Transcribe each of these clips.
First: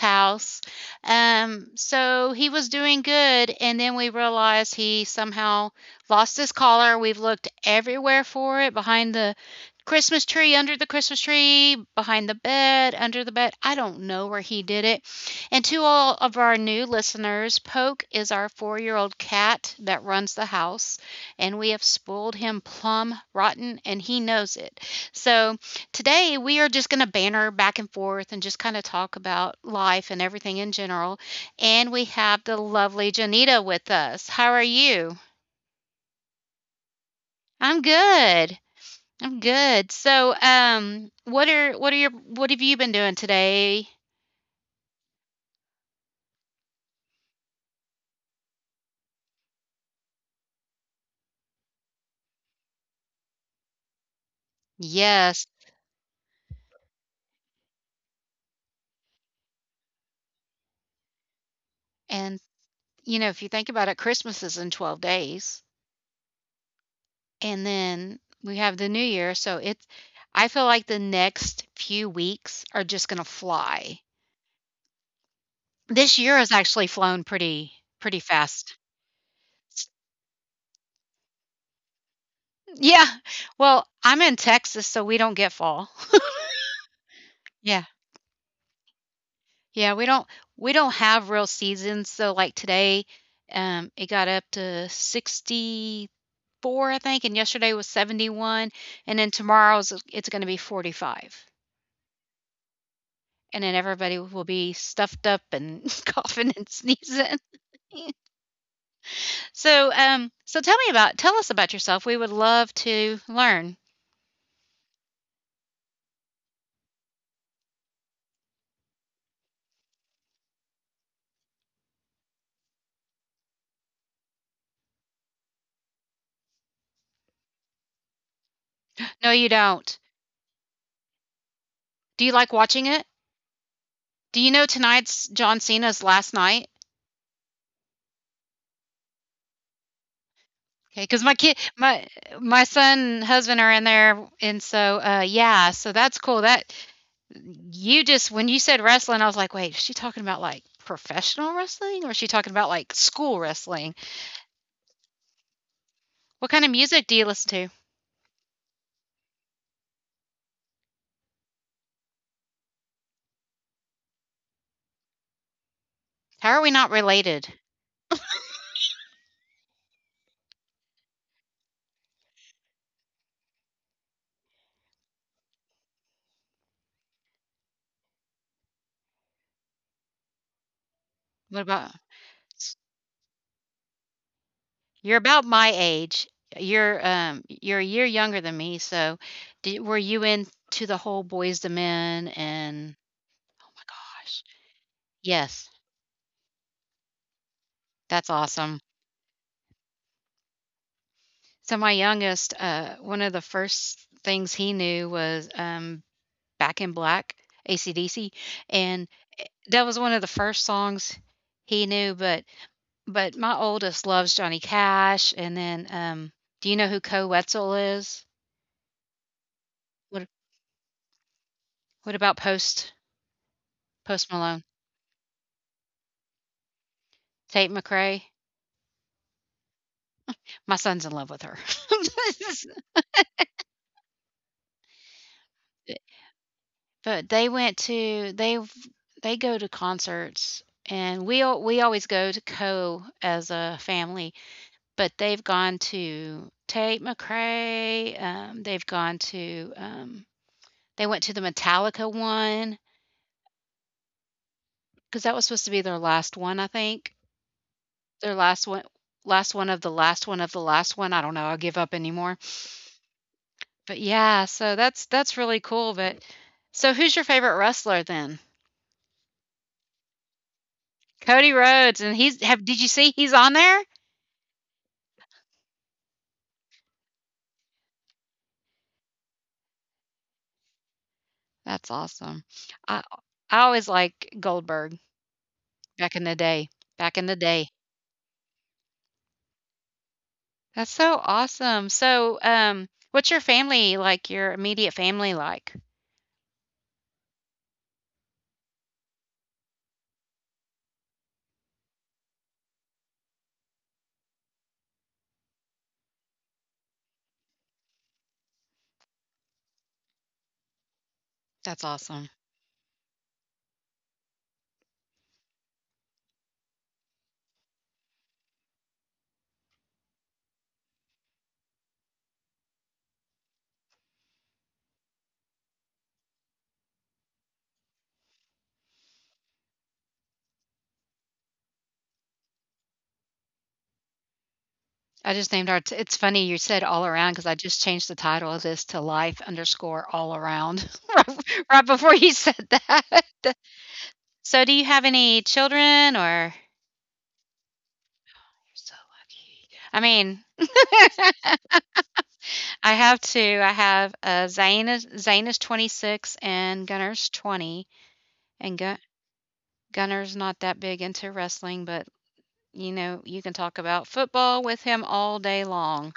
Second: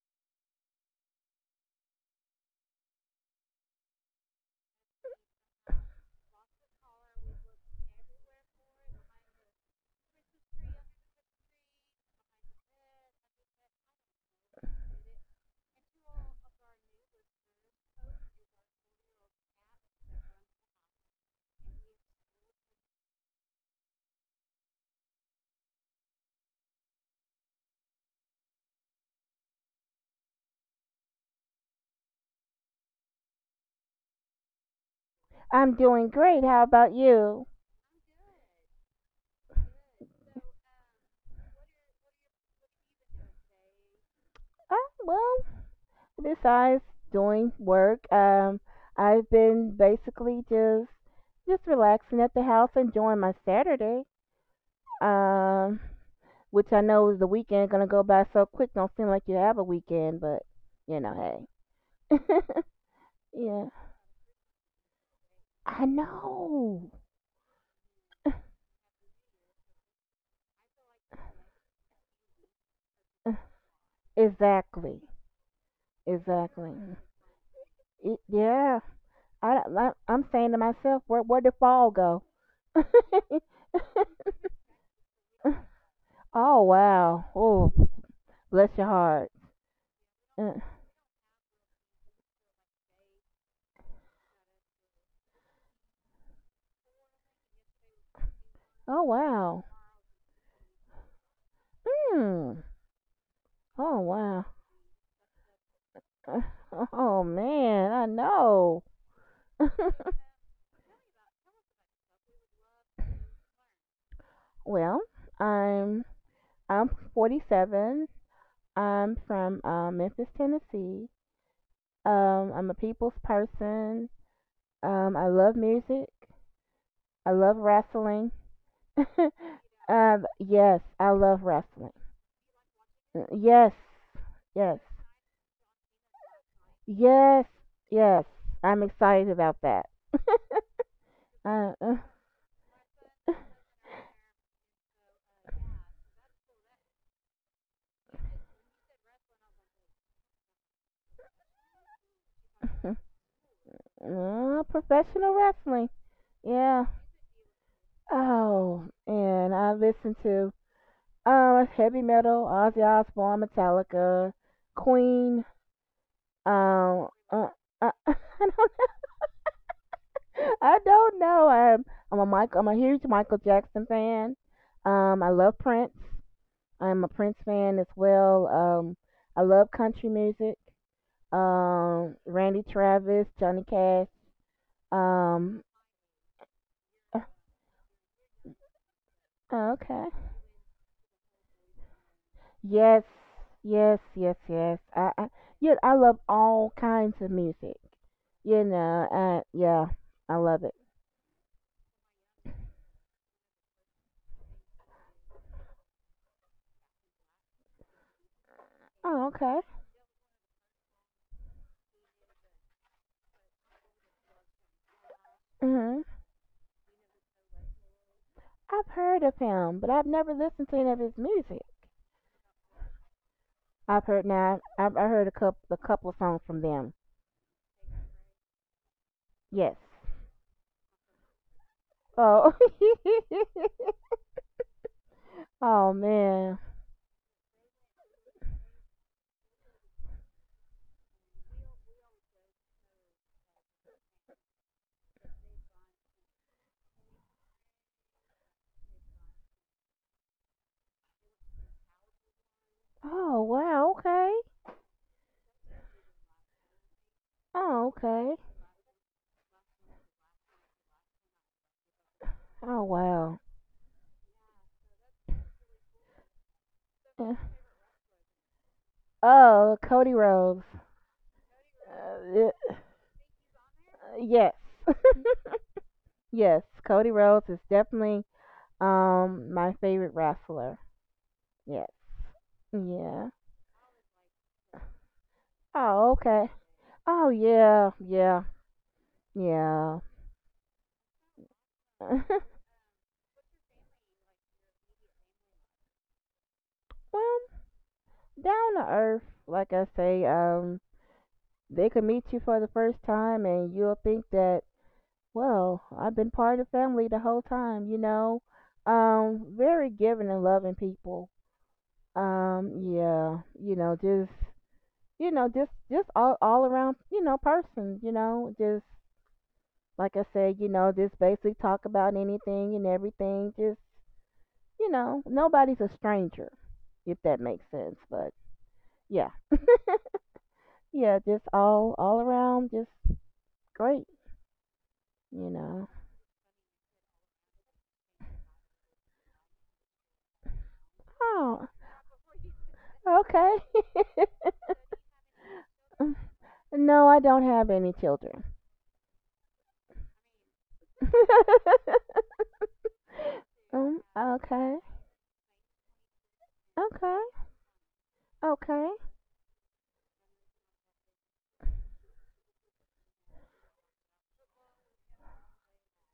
house. So he was doing good, and then we realized he somehow lost his collar. We've looked everywhere for it, behind the Christmas tree, under the Christmas tree, behind the bed, under the bed. I don't know where he did it. And to all of our new listeners, Poke is our 4-year-old old cat that runs the house, and we have spoiled him plum rotten, and he knows it. So, today, we are just going to banter back and forth and just kind of talk about life and everything in general. And we have the lovely Janita with us. How are you? "I'm doing great. How about you?" I'm good. I'm good. So, what have you been doing today? Uh, "Well, besides doing work, I've been basically just relaxing at the house, enjoying my Saturday. Yes. Um, which I know is the weekend gonna go by so quick. Don't seem like you have a weekend, but you know, hey, And, if you yeah, think about it, Christmas is in 12 days. I know And then we have the New Year, so it's I feel like the next few weeks are just going to fly. exactly, This year has exactly. actually flown pretty It, pretty fast. yeah, I I'm saying to myself, where did fall go? Yeah. Well, I'm in Texas, so we don't get fall. Oh wow. Oh, Yeah. bless your heart. Yeah, we don't Uh, we don't have real seasons. So like today, it got up to 64, I think, and yesterday was 71, oh and then wow. tomorrow's it's going to be 45. Hmm. And then Oh everybody will wow. be stuffed up and coughing and oh sneezing. man, I know. So, tell us about yourself. We would love to learn. Well, I'm I'm 47. I'm from Memphis, Tennessee. I'm a people's person. I love music. I love wrestling. No, you don't. Yes, I love wrestling. Do you like watching it? Yes, Do you know yes, tonight's John Cena's last night? yes, yes. I'm excited about that. Okay, because my kid Uh, my my son and husband are in there, and so, yeah, so that's cool, that you just when you said wrestling, I was like, "Wait, is she talking about, like, professional wrestling, or is she talking about, like, school wrestling?" Professional wrestling. What kind of Yeah. music do you listen to? Oh, and I listen to heavy metal, Ozzy Osbourne, Metallica, Queen. How are we not Um, uh, related? uh, I don't know. I'm a Michael. I'm a huge Michael Jackson fan. I love Prince. I'm a Prince fan as well. I love country music. What about Randy Travis, Johnny Cash. You're about Um, my age. You're, um, you're a year younger than me, so do were okay. you into the whole boys II Men and... Yes, Oh my yes, yes, gosh. yes. Yes. yeah, I love all kinds of music. That's You awesome. know, yeah, I love it. So my youngest, one of the first things he knew was "Back in Black," AC/DC, and Oh, okay. that was one of the first songs he knew. But my oldest loves Johnny Cash, and then Mhm. Do you know who Co Wetzel is? I've heard of him, but I've What never listened to any of his music. what about Post I've heard Malone? now. I heard a couple of songs from them. Tate McRae. Yes. My son's in love with her. Oh. oh man. But they go to concerts, and we always go to Co as a family, but they've gone to Tate McRae, they went to the Metallica one Oh wow. Okay. because that was supposed to be their last one, I think. Oh Their okay. last one, last one of the last one of the last one, I don't know, I will give up anymore. Oh wow. But, yeah, so that's really cool, but so who's your Eh. favorite wrestler then? Oh, Cody Rhodes. Cody Rhodes, and Uh, he's have did eh, you see he's on there? yes. Yes, Cody Rhodes is definitely my favorite wrestler. That's Yes. awesome. I Yeah. I always liked Goldberg Oh, back in the okay. day, back in Oh, the day. Yeah. That's so awesome. So, what's your family like, your immediate family like? Well, down to earth, like I say, they could meet you for the first time and you'll think that, well, I've been part of the family the whole time, you know? Very giving and loving people. That's awesome. Yeah, you know, just all around, person, you know, just like I said, just basically talk about anything and everything. Nobody's a stranger, if that makes sense. But yeah, yeah, just all around, just great, I just you named our know. t it's funny you said all around because I just changed the title of this to life underscore all around right Oh, right before you said that. okay. So do you have any children? Or You're No, I don't have any children. so lucky. I mean, I have two. I have, okay, Zayn is 26 and Gunner's okay, 20. And okay, Gunner's not that big into wrestling, but you can talk about football with him all day long.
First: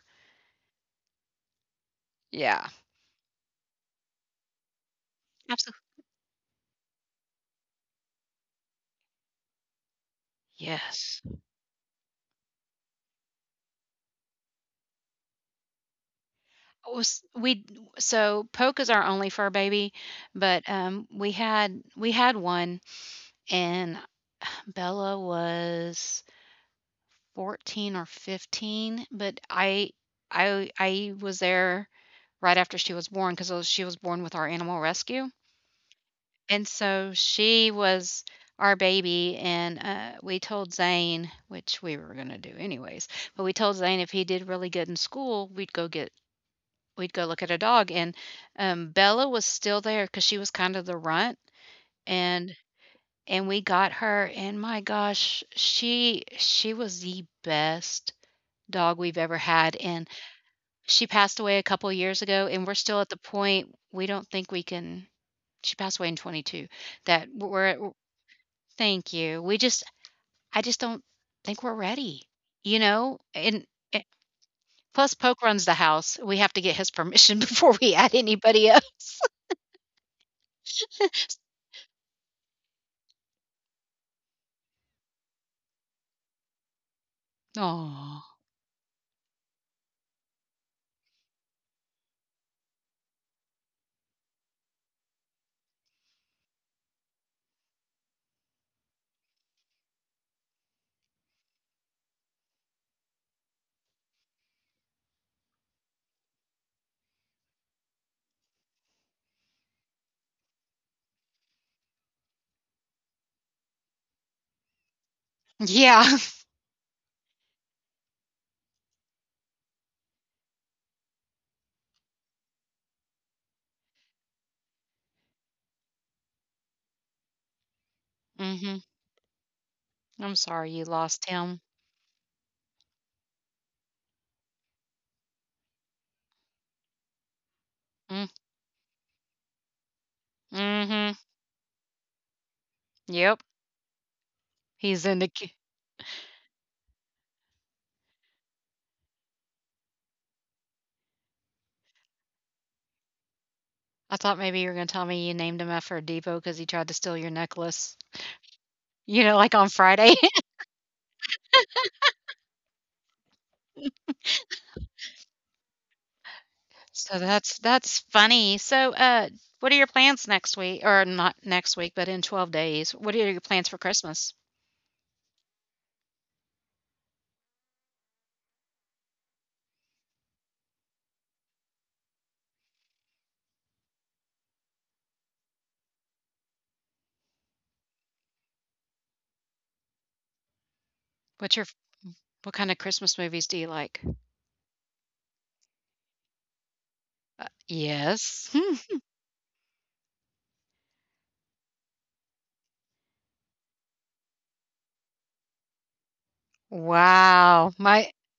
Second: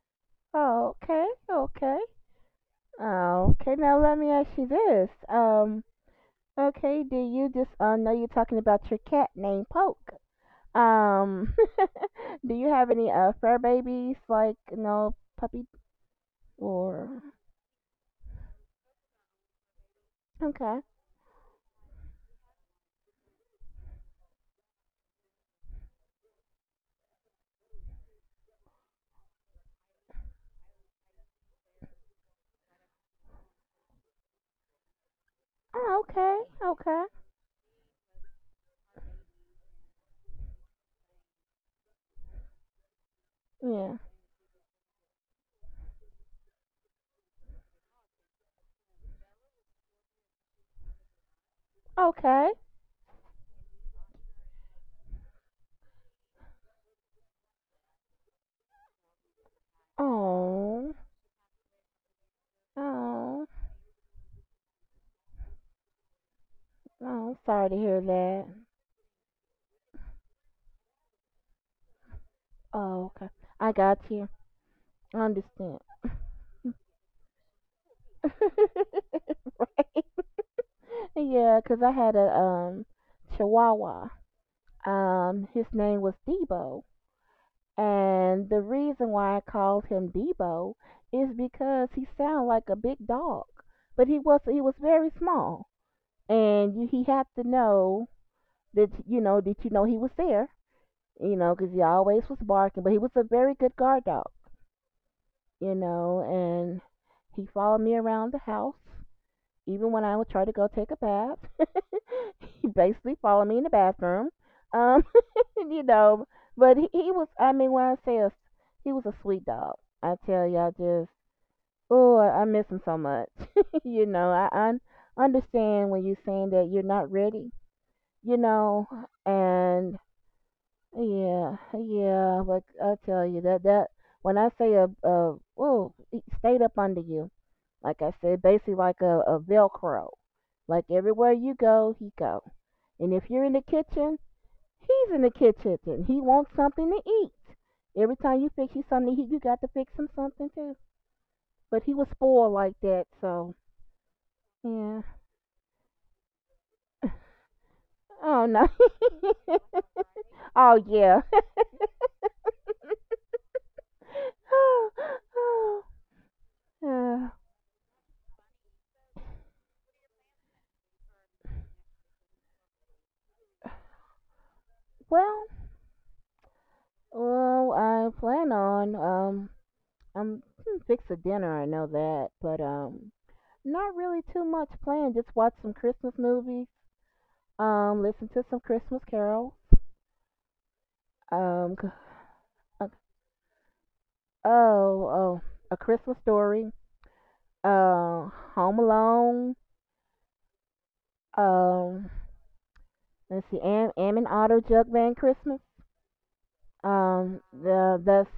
okay, okay. Yeah. Okay, now let me ask you this. Absolutely. Okay, do you just know you're talking about your cat named Poke? Yes. Um, do you have any fur babies like you know puppy or Was we so Poke is our only fur baby, but okay? We had one, and Bella was 14 or 15, but I was there right after she was born cuz she was born with our animal rescue. Oh, And okay, so she was our baby, and we told Zane, which we were going to do anyways, but we told yeah, Zane if he did really good in school, we'd go look at a dog. And Bella was still there because she was kind of the runt, okay. and and we got her, and my gosh, she was the best dog we've ever had, and Oh, she passed away a couple years ago, and we're still at the oh, point we don't think we can. She passed away in 22, that oh. Sorry to we're hear that. thank you. We just I just don't think we're ready, you Oh, know? okay. And I eh got you. plus I Poke runs the understand. house. We have to get his permission before we add anybody else. Right? Yeah, 'cause I had a chihuahua. His name was Debo. Oh, And the reason why I called him Debo is because he sounded like a big dog, but he was very small, and you, he had to know that you know he was there, you know, because he always was barking. But he was a very good guard dog, you know, and he followed me around the house, even when I would try to go take a bath. He basically followed me in the bathroom. Um, you yeah. know, but he was, I mean, when I say a, he was a sweet dog, I tell y'all just, oh, I miss him so much. You know, I understand when you're saying that you're not ready, you Mhm. know, and I'm sorry you lost yeah, him. yeah, but I tell you when I say a oh, it stayed up under you, like I Mm, said, basically like a Velcro. Like mhm. everywhere you go, he go. And if Yep. you're in the kitchen, He's he's in in the the ki kitchen and he wants something to eat. Every time you fix you something to you got to fix him something too. But he was spoiled like that, so I thought maybe you were gonna tell yeah. me you named him after a depot because he tried to steal your necklace, Oh no. Like on Friday. oh yeah. So uh, that's funny. So, what are your plans next week, or not next week, but in 12 days? What are your plans for Christmas? well, well, I plan on I'm gonna fix a dinner. I know that, but not really too much planned. Just watch some Christmas movies. Listen to some Christmas carols. What's your Um, what kinda uh, Christmas movies do you like? oh, oh, a Christmas story. Uh, Yes. Hmm. Home Alone. Um, let's see, Am and Auto Jug Band Christmas. Wow. The My that's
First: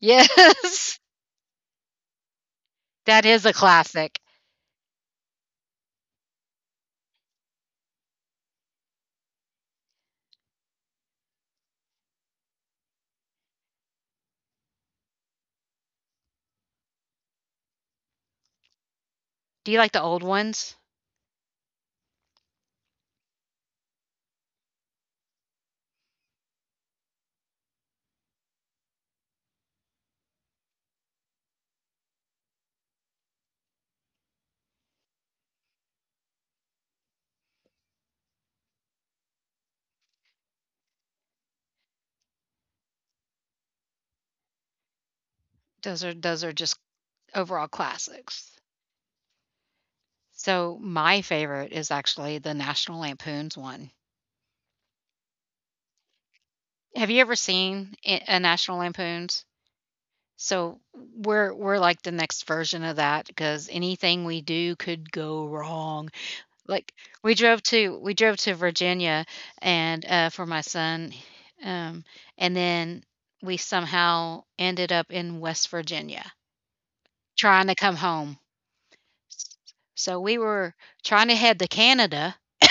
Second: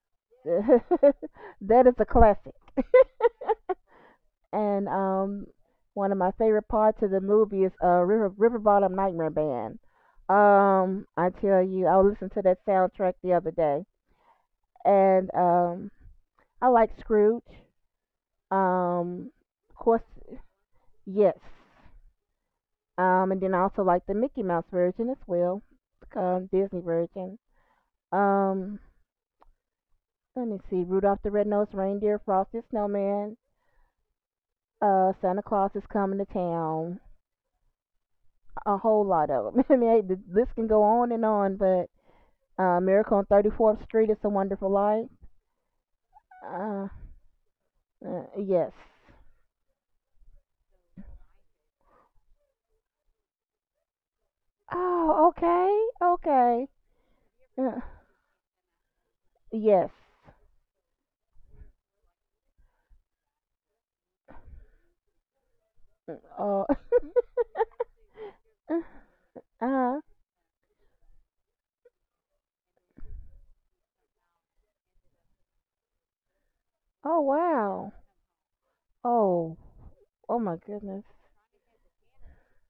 yes. that is a classic. That is a classic. And one of my favorite parts of the movie is River Bottom Nightmare Band. I tell you, I listened to that soundtrack the other day, and I like Scrooge. Um, Do of you like the course, old ones? yes. And then I also like the Mickey Mouse version as well, Disney version. Um, let me see, Rudolph the Red-Nosed Reindeer, Frosty the Snowman, Santa Claus is coming to town. A whole lot of them. I mean, the list can go on and on, but Miracle on 34th Street is a Wonderful Life. Those are just Uh, overall classics. yes. So, my favorite is actually the National Lampoon's one. Oh, okay, okay. Have you ever Uh, seen a National Lampoon's? yes. So, we're like the next version of that because anything we do could go wrong. Uh, uh, Like, we drove to Virginia uh-huh. and, for my son, um, and then we somehow ended up in West Virginia Oh, trying to wow. come home. Oh, So we oh my were goodness. trying to head to Canada.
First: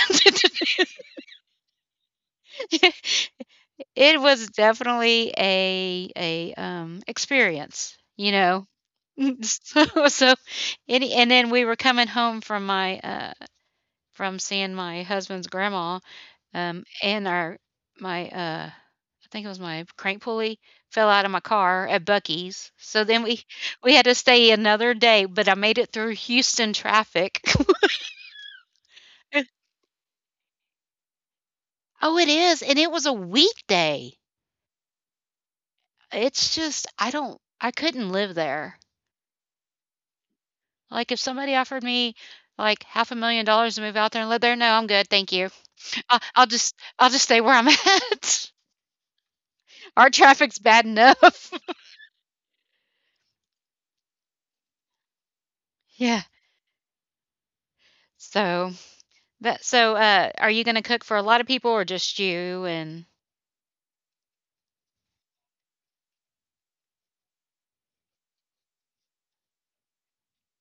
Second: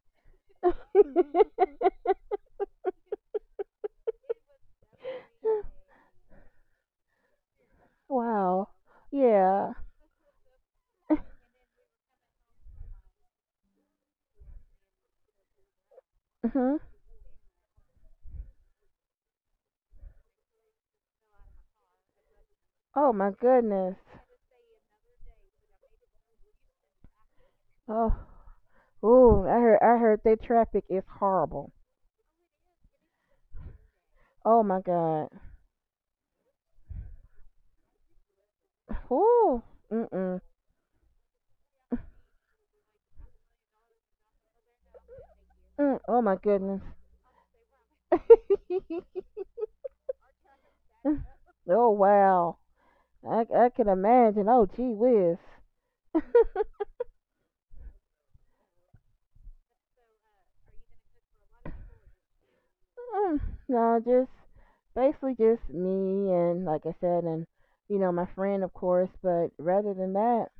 It was definitely a experience, you know? Wow. Yeah. So, any and then we were coming home from from seeing my husband's grandma, Mhm. And our my I think it was my crank pulley fell out of my car at Bucky's. So Oh then my we goodness. we had to stay another day, but I made it through Houston traffic. Oh. Ooh. I heard. I heard their traffic is horrible. Oh, it is, and it was a weekday. Oh my god. It's just I couldn't live there. Ooh. Mm-mm. Mm. Like, if somebody offered me like half a million dollars to move out there and live there, no, I'm good, thank you. Mm. I'll, Oh my I'll just goodness. I'll just stay where I'm at. Our traffic's bad enough. oh wow. I can imagine. Oh gee whiz. Yeah. So are you gonna cook for a lot of people, or just you and... Mm, no, just basically just me and like I said, and you know my friend of course. But rather than that,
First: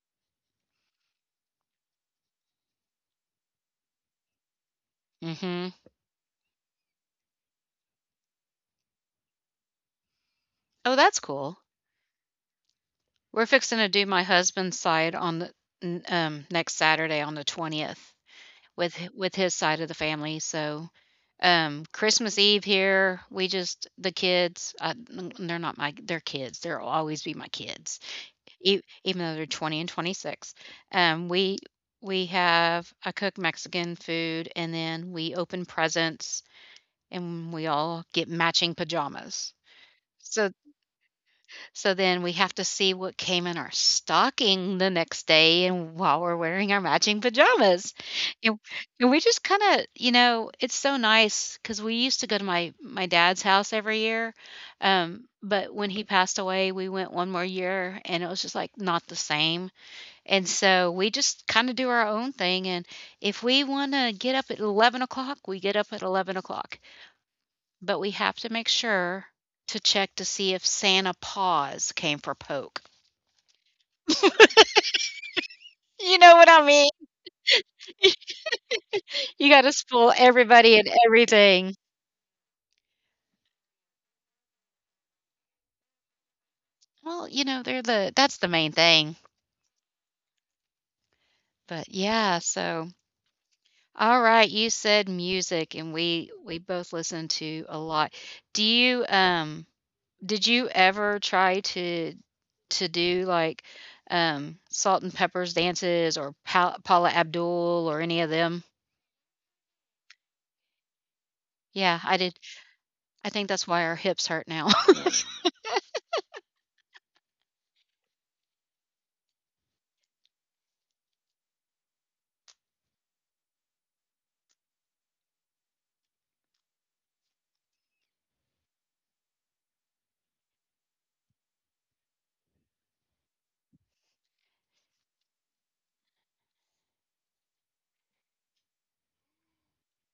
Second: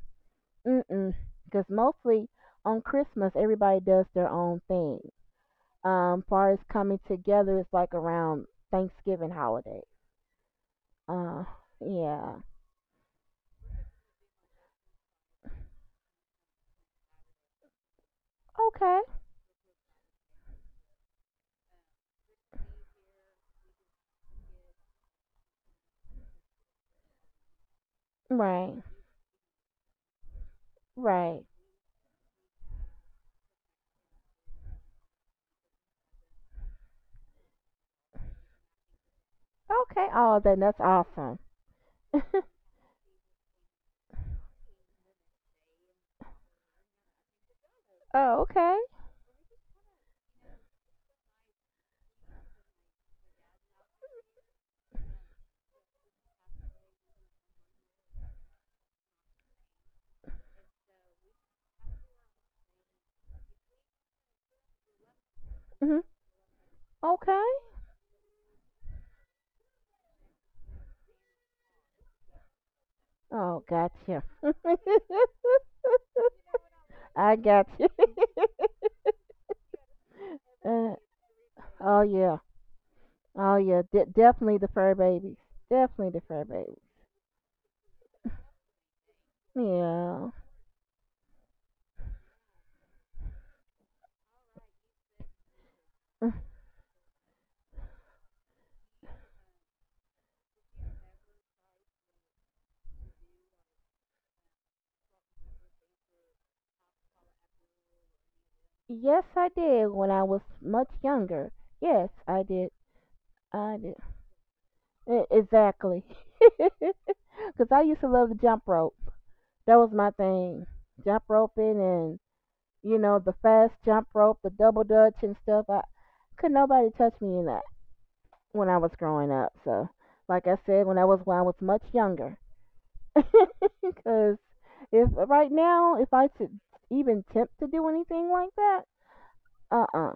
mm-mm. Because mostly on Christmas, everybody does their own thing. Mhm. Far as coming together, it's like around Thanksgiving holiday. Oh, that's Uh, cool. yeah. We're fixing to do my husband's side on the n next Saturday on the 20th with Okay. hi with his side of the family, so, Christmas Eve here, we just the kids, they're not my, they're kids, they'll always be my kids, Right. e even though they're 20 and 26. Um, Right. we we have I cook Mexican food, and then we open presents, and we all get matching pajamas. Okay. Oh, So then that's awesome. so then we have to see what came in our stocking the next day, and while we're wearing our matching pajamas. Oh, And, okay. and we just kind of, it's so nice cuz we used to go to my dad's house every year. But when he passed away, we went one more year and it was just like not the same. And so we just kind of do our own thing. And if we want to get up at 11 o'clock, we get up Hmm. at 11 o'clock. Okay. But we have to make sure to check to see if Santa Paws came for Poke. Oh, gotcha. You know what I mean? I got you. You gotta spoil everybody and Uh, everything. oh yeah. Oh yeah. De- definitely the fur babies. Definitely the fur babies. Well, they're the that's the main thing. Yeah. But yeah, so all right, you said music and we we both listen to a lot. Do you did you ever try to do like Salt and Pepper's dances or Paula Abdul or any of them? Yes, I did when I was much younger. Yeah, Yes, I did. I did. I think that's I why did. our hips hurt now. E- Exactly. Because I used to love the jump rope. That was my thing. Jump roping and, you know, the fast jump rope, the double dutch and stuff. I Could nobody touch me in that when I was growing up. So, like I said, when I was much younger. Because if right now, if I should even tempt to do anything like that, uh-uh.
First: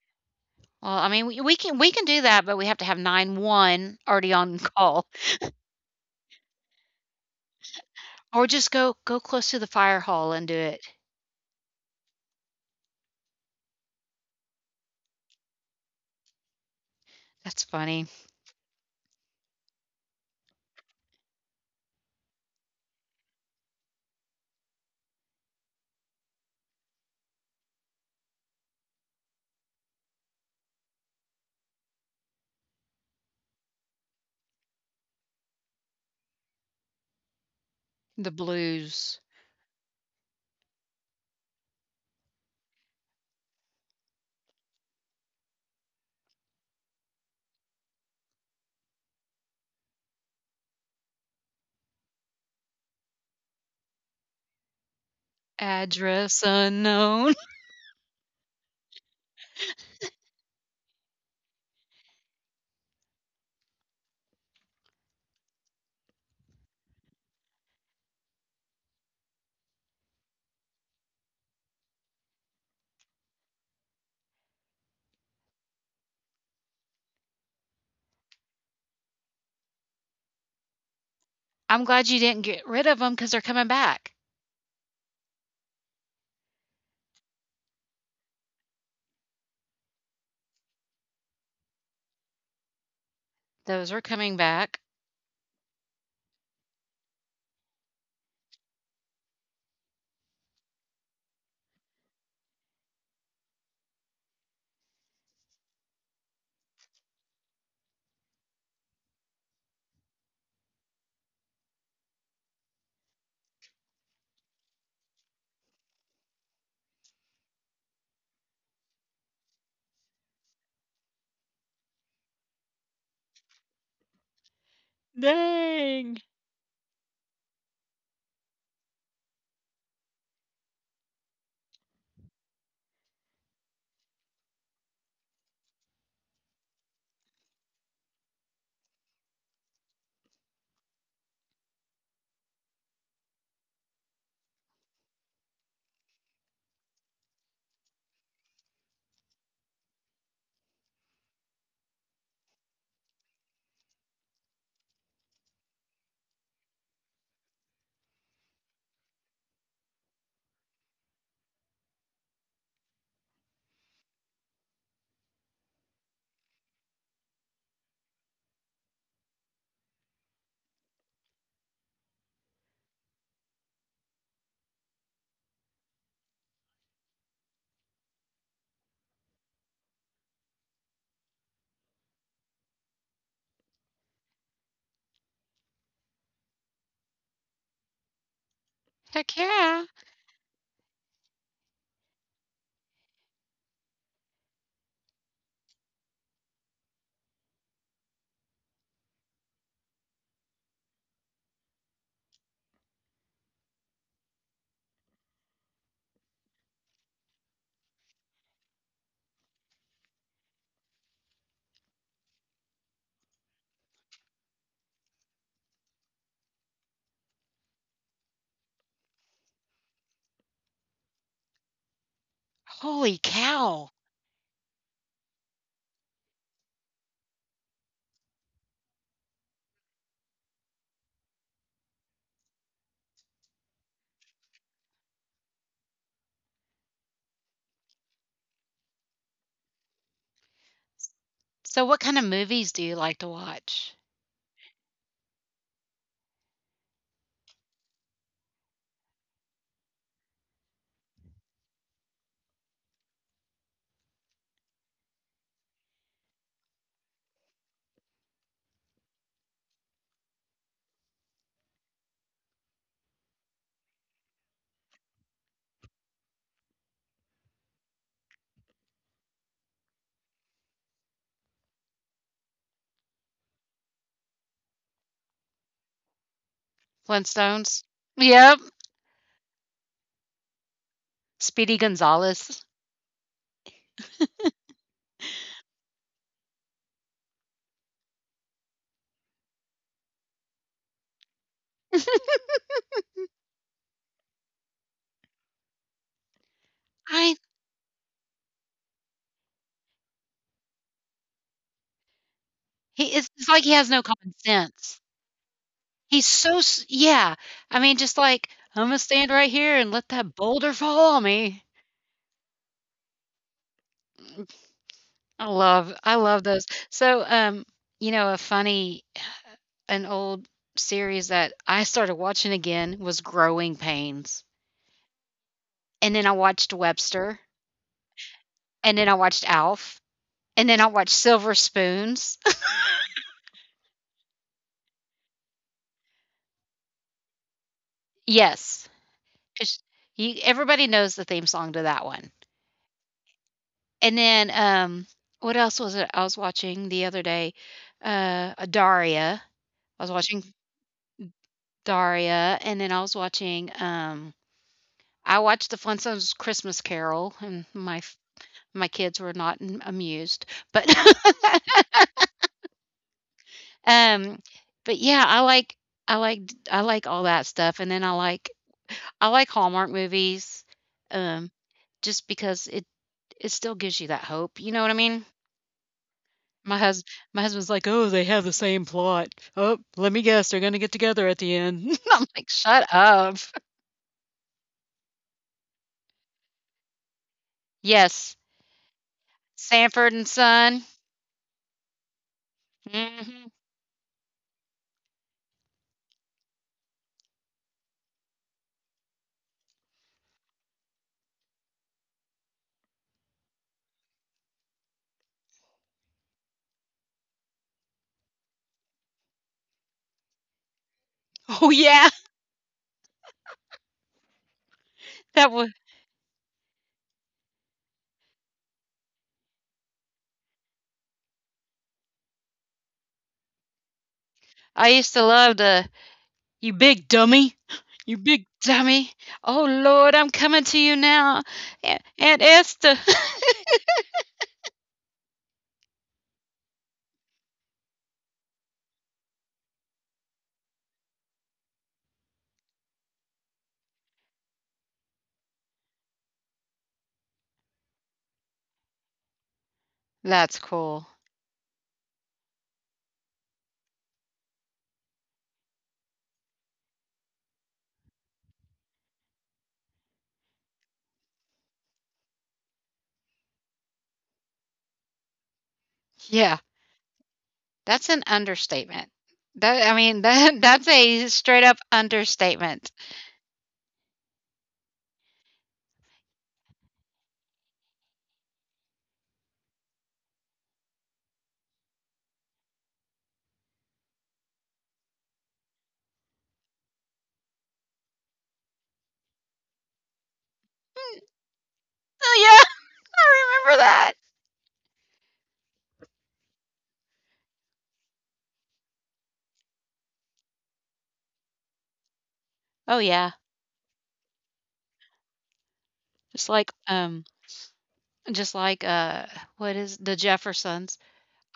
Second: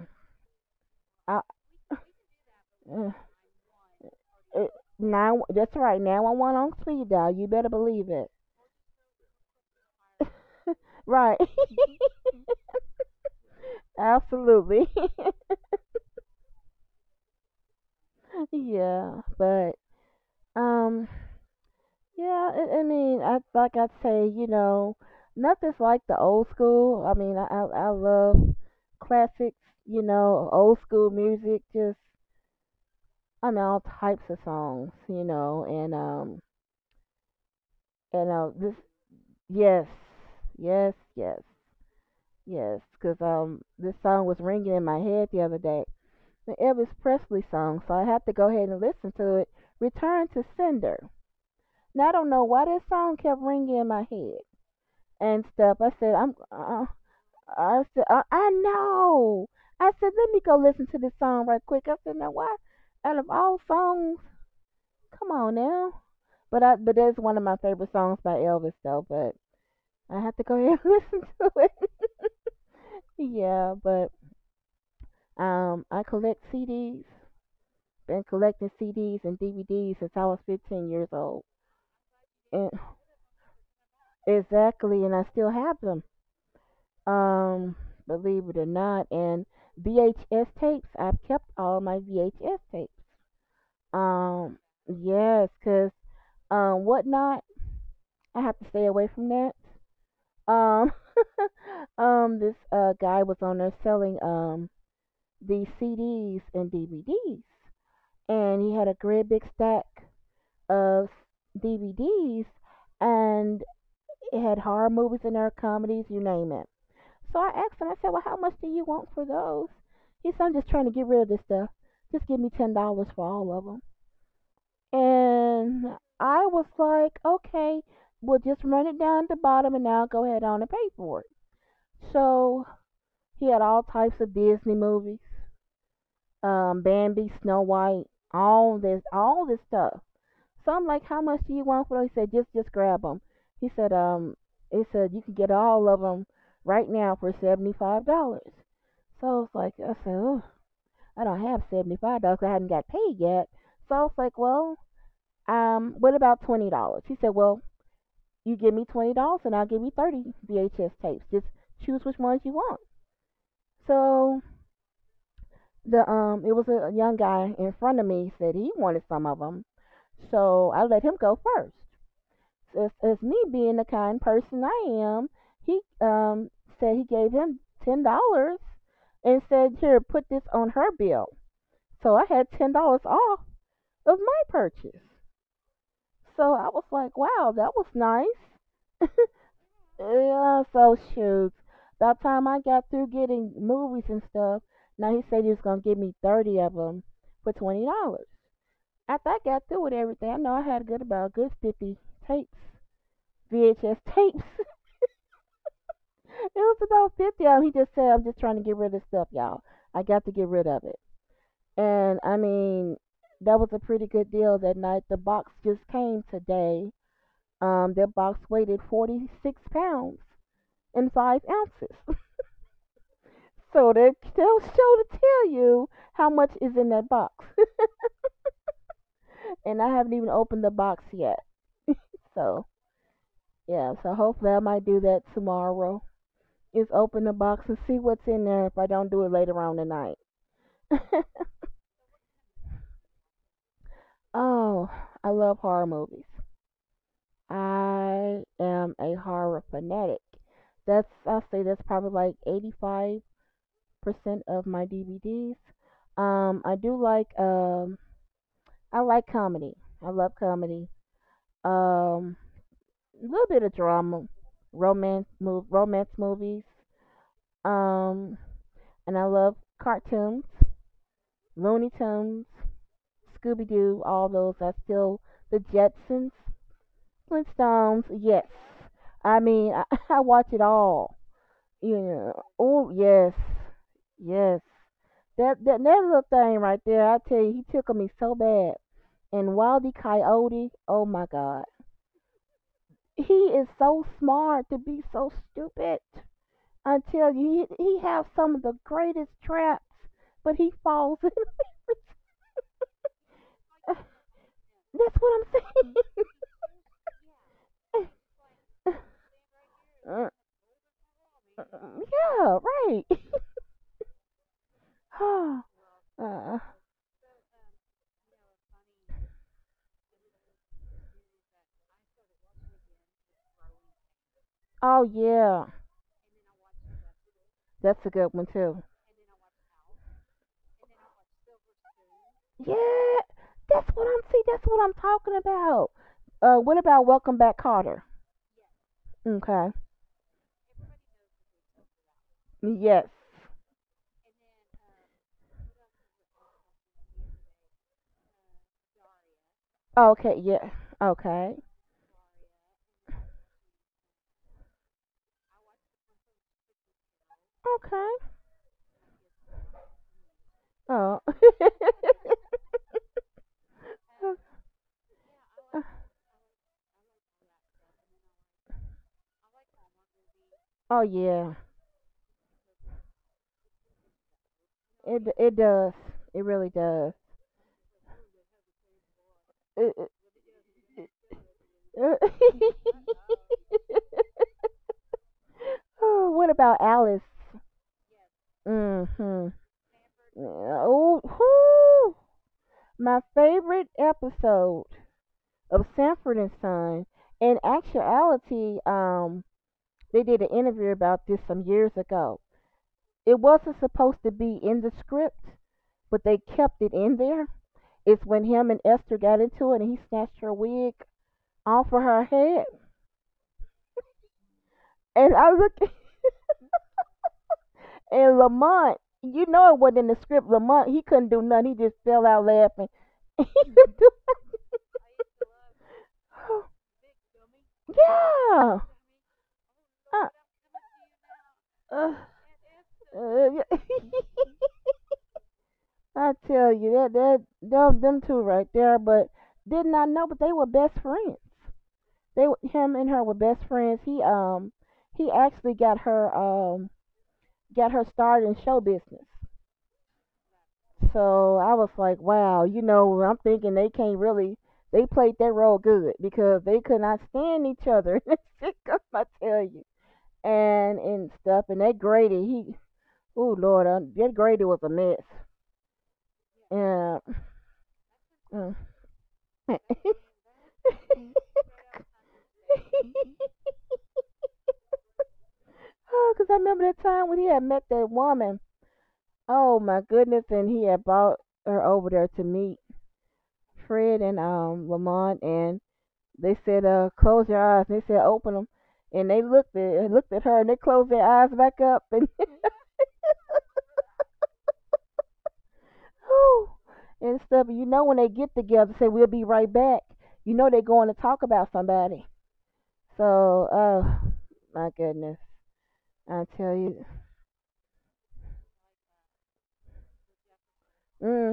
Well, I mean, I, we can do that, but we have to have mm. nine one already on It, call, now, that's right. Now I want on speed dial. You better believe it. or just go close to the fire hall and do it. Right. Absolutely. That's funny. Yeah. But um, yeah. I mean, I like I say, you know, nothing's like the old school. I mean, I love classics. You know, old school music. Just I mean, all types of songs. You know, and The this blues. yes, yes, yes, yes. Because this song was ringing in my head the other day. An Elvis Presley song, so I had to go ahead and listen to it. Return to Sender. Now I don't know why this song kept ringing in my head and stuff. I said, I'm, Address unknown. I said, I know. I said, let me go listen to this song right quick. I said, now why? Out of all songs, come on now. But that's one of my favorite songs by Elvis though. But I have to go ahead and listen to it. Yeah, but I collect CDs. Been collecting CDs and DVDs since I was 15 years old. I'm glad you didn't get And rid of them because they're coming back. exactly, and I still have them. Um, believe it or not, and VHS tapes. I've kept all my VHS tapes. Those are coming Um, back. yes, cause whatnot. I have to stay away from that. Um, this guy was on there selling these CDs and DVDs, and he had a great big stack of DVDs, and it had horror movies in there, comedies, you name it. So I asked him, I said, well, how much do you want for those? He said, I'm just trying to get rid of this stuff. Just give me $10 for all of them. And Dang. I was like, okay, we'll just run it down at the bottom and I'll go ahead on and pay for it. So he had all types of Disney movies, Bambi, Snow White, all this stuff. So I'm like, how much do you want for those? He said, just grab them. He said, um, he said you can get all of them right now for $75. So I was like, I said, oh, I don't have $75. I hadn't got paid yet. So I was like, well, what about $20? He said, well, you give me $20 and I'll give you 30 VHS tapes. Just choose which ones you want. So the it was a young guy in front of me said he wanted some of them. So I let him go first. As me being the kind person I am, he said he gave him $10 and said, "Here, put this on her bill." So I had $10 off of my purchase. So I was like, "Wow, that was nice." Heck yeah. Yeah, so shoot. By the time I got through getting movies and stuff, now he said he was gonna give me 30 of them for $20. After I got through with everything, I know I had good about a good 50 tapes, VHS tapes. It was about 50 of 'em. He just said, "I'm just trying to get rid of stuff, y'all. I got to get rid of it." And I mean, that was a pretty good deal that night. The box just came today. Their box weighed 46 pounds and 5 ounces. Holy cow. So they'll show to tell you how much is in that box. And I haven't even opened the box yet. So, yeah, so hopefully I might do that tomorrow. Is open the box and see what's in there, if I don't do it later on tonight. So, what kind of movies do you like to watch? Oh, I love horror movies. I am a horror fanatic. That's I'll say that's probably like 85% of my DVDs. I do like I like comedy. I love comedy. Um, a little bit of drama, romance movies. Um, and I love cartoons, Looney Tunes, Scooby Doo, all those. I still the Jetsons, Flintstones? Flintstones. Yes, Yep. I mean I, I watch it all. Speedy You know, Gonzales. oh yes, yes. That little thing right there, I tell you, he tickled me so bad. And Wildy Coyote, oh my God, he is so smart to be so stupid. I tell I you, he has some of the greatest traps, but he falls in. He it's like he has no common sense. That's what I'm saying. He's so s yeah. I mean, just like, "I'm gonna stand right here and let Uh, that boulder fall on me." uh, yeah, right. I love uh, those. So, a funny an old series that I started watching again was Growing Pains, oh yeah, and then I watched Webster, that's a good one too. and then I watched Alf, and then I watched Silver Spoons. Yeah, that's what I'm see. That's what I'm talking about. What about Welcome Back, Carter? Yes, Okay. 'cause you everybody knows the theme song to that one. Yes. And then, what else was it I was watching the other day? Daria. I was Okay. watching Yeah. Okay. Daria, and then I was watching. I watched the Flintstones' Christmas Carol, and Okay. my kids were not amused. But Oh. um, but yeah, I like I like all that stuff, and then I like Hallmark movies, Oh um, yeah. just because it still gives you that hope. You know what I mean? It does. It really My hus does. my husband's like, "Oh, they have the same plot. Oh, let It, me guess, they're gonna get together at the end." it, I'm like, "Shut it- up." oh, what about Alice? Yes, Mm-hmm. Sanford and Son. Oh, whew. My Mhm. favorite episode of Sanford and Son. In actuality, they did an interview about this some years ago. It wasn't supposed to be in the script, but they kept it in there. It's when him and Esther got into it and he snatched her wig Oh, off of yeah, her head. And that I was. look at and Lamont, you know it wasn't in the script. Lamont, he couldn't do nothing. He just fell out laughing. I used to love the, "You big dummy. You big Yeah. dummy. Oh, Lord, I'm Uh, coming to you now. Aunt uh, Aunt Esther." uh, I tell you that them two right there. But didn't I know? But they were best friends. They Him and her were best friends. He actually got her started in show business. That's cool. So I was like, wow, you know, I'm thinking they can't really they played their role good because they could not stand each other in the sitcom, I tell you. And stuff, and that Grady, he oh Lord, that Grady was a mess. Yeah, Yeah. that's an Mm. understatement. That I mean, that's a straight up understatement. Oh, 'cause I remember that time when he had met that woman. Oh my goodness! And he had brought her over there to meet Fred and Lamont, and they said, close your eyes." And they said, "Open them," and they looked at her, and they closed their eyes back up, and Oh, yeah, I remember that. whew, and stuff. You know, when they get together, say, "We'll be right back," you know they're going to talk about somebody. Oh, yeah. So, oh my goodness, I Just tell you, just what is The Jeffersons.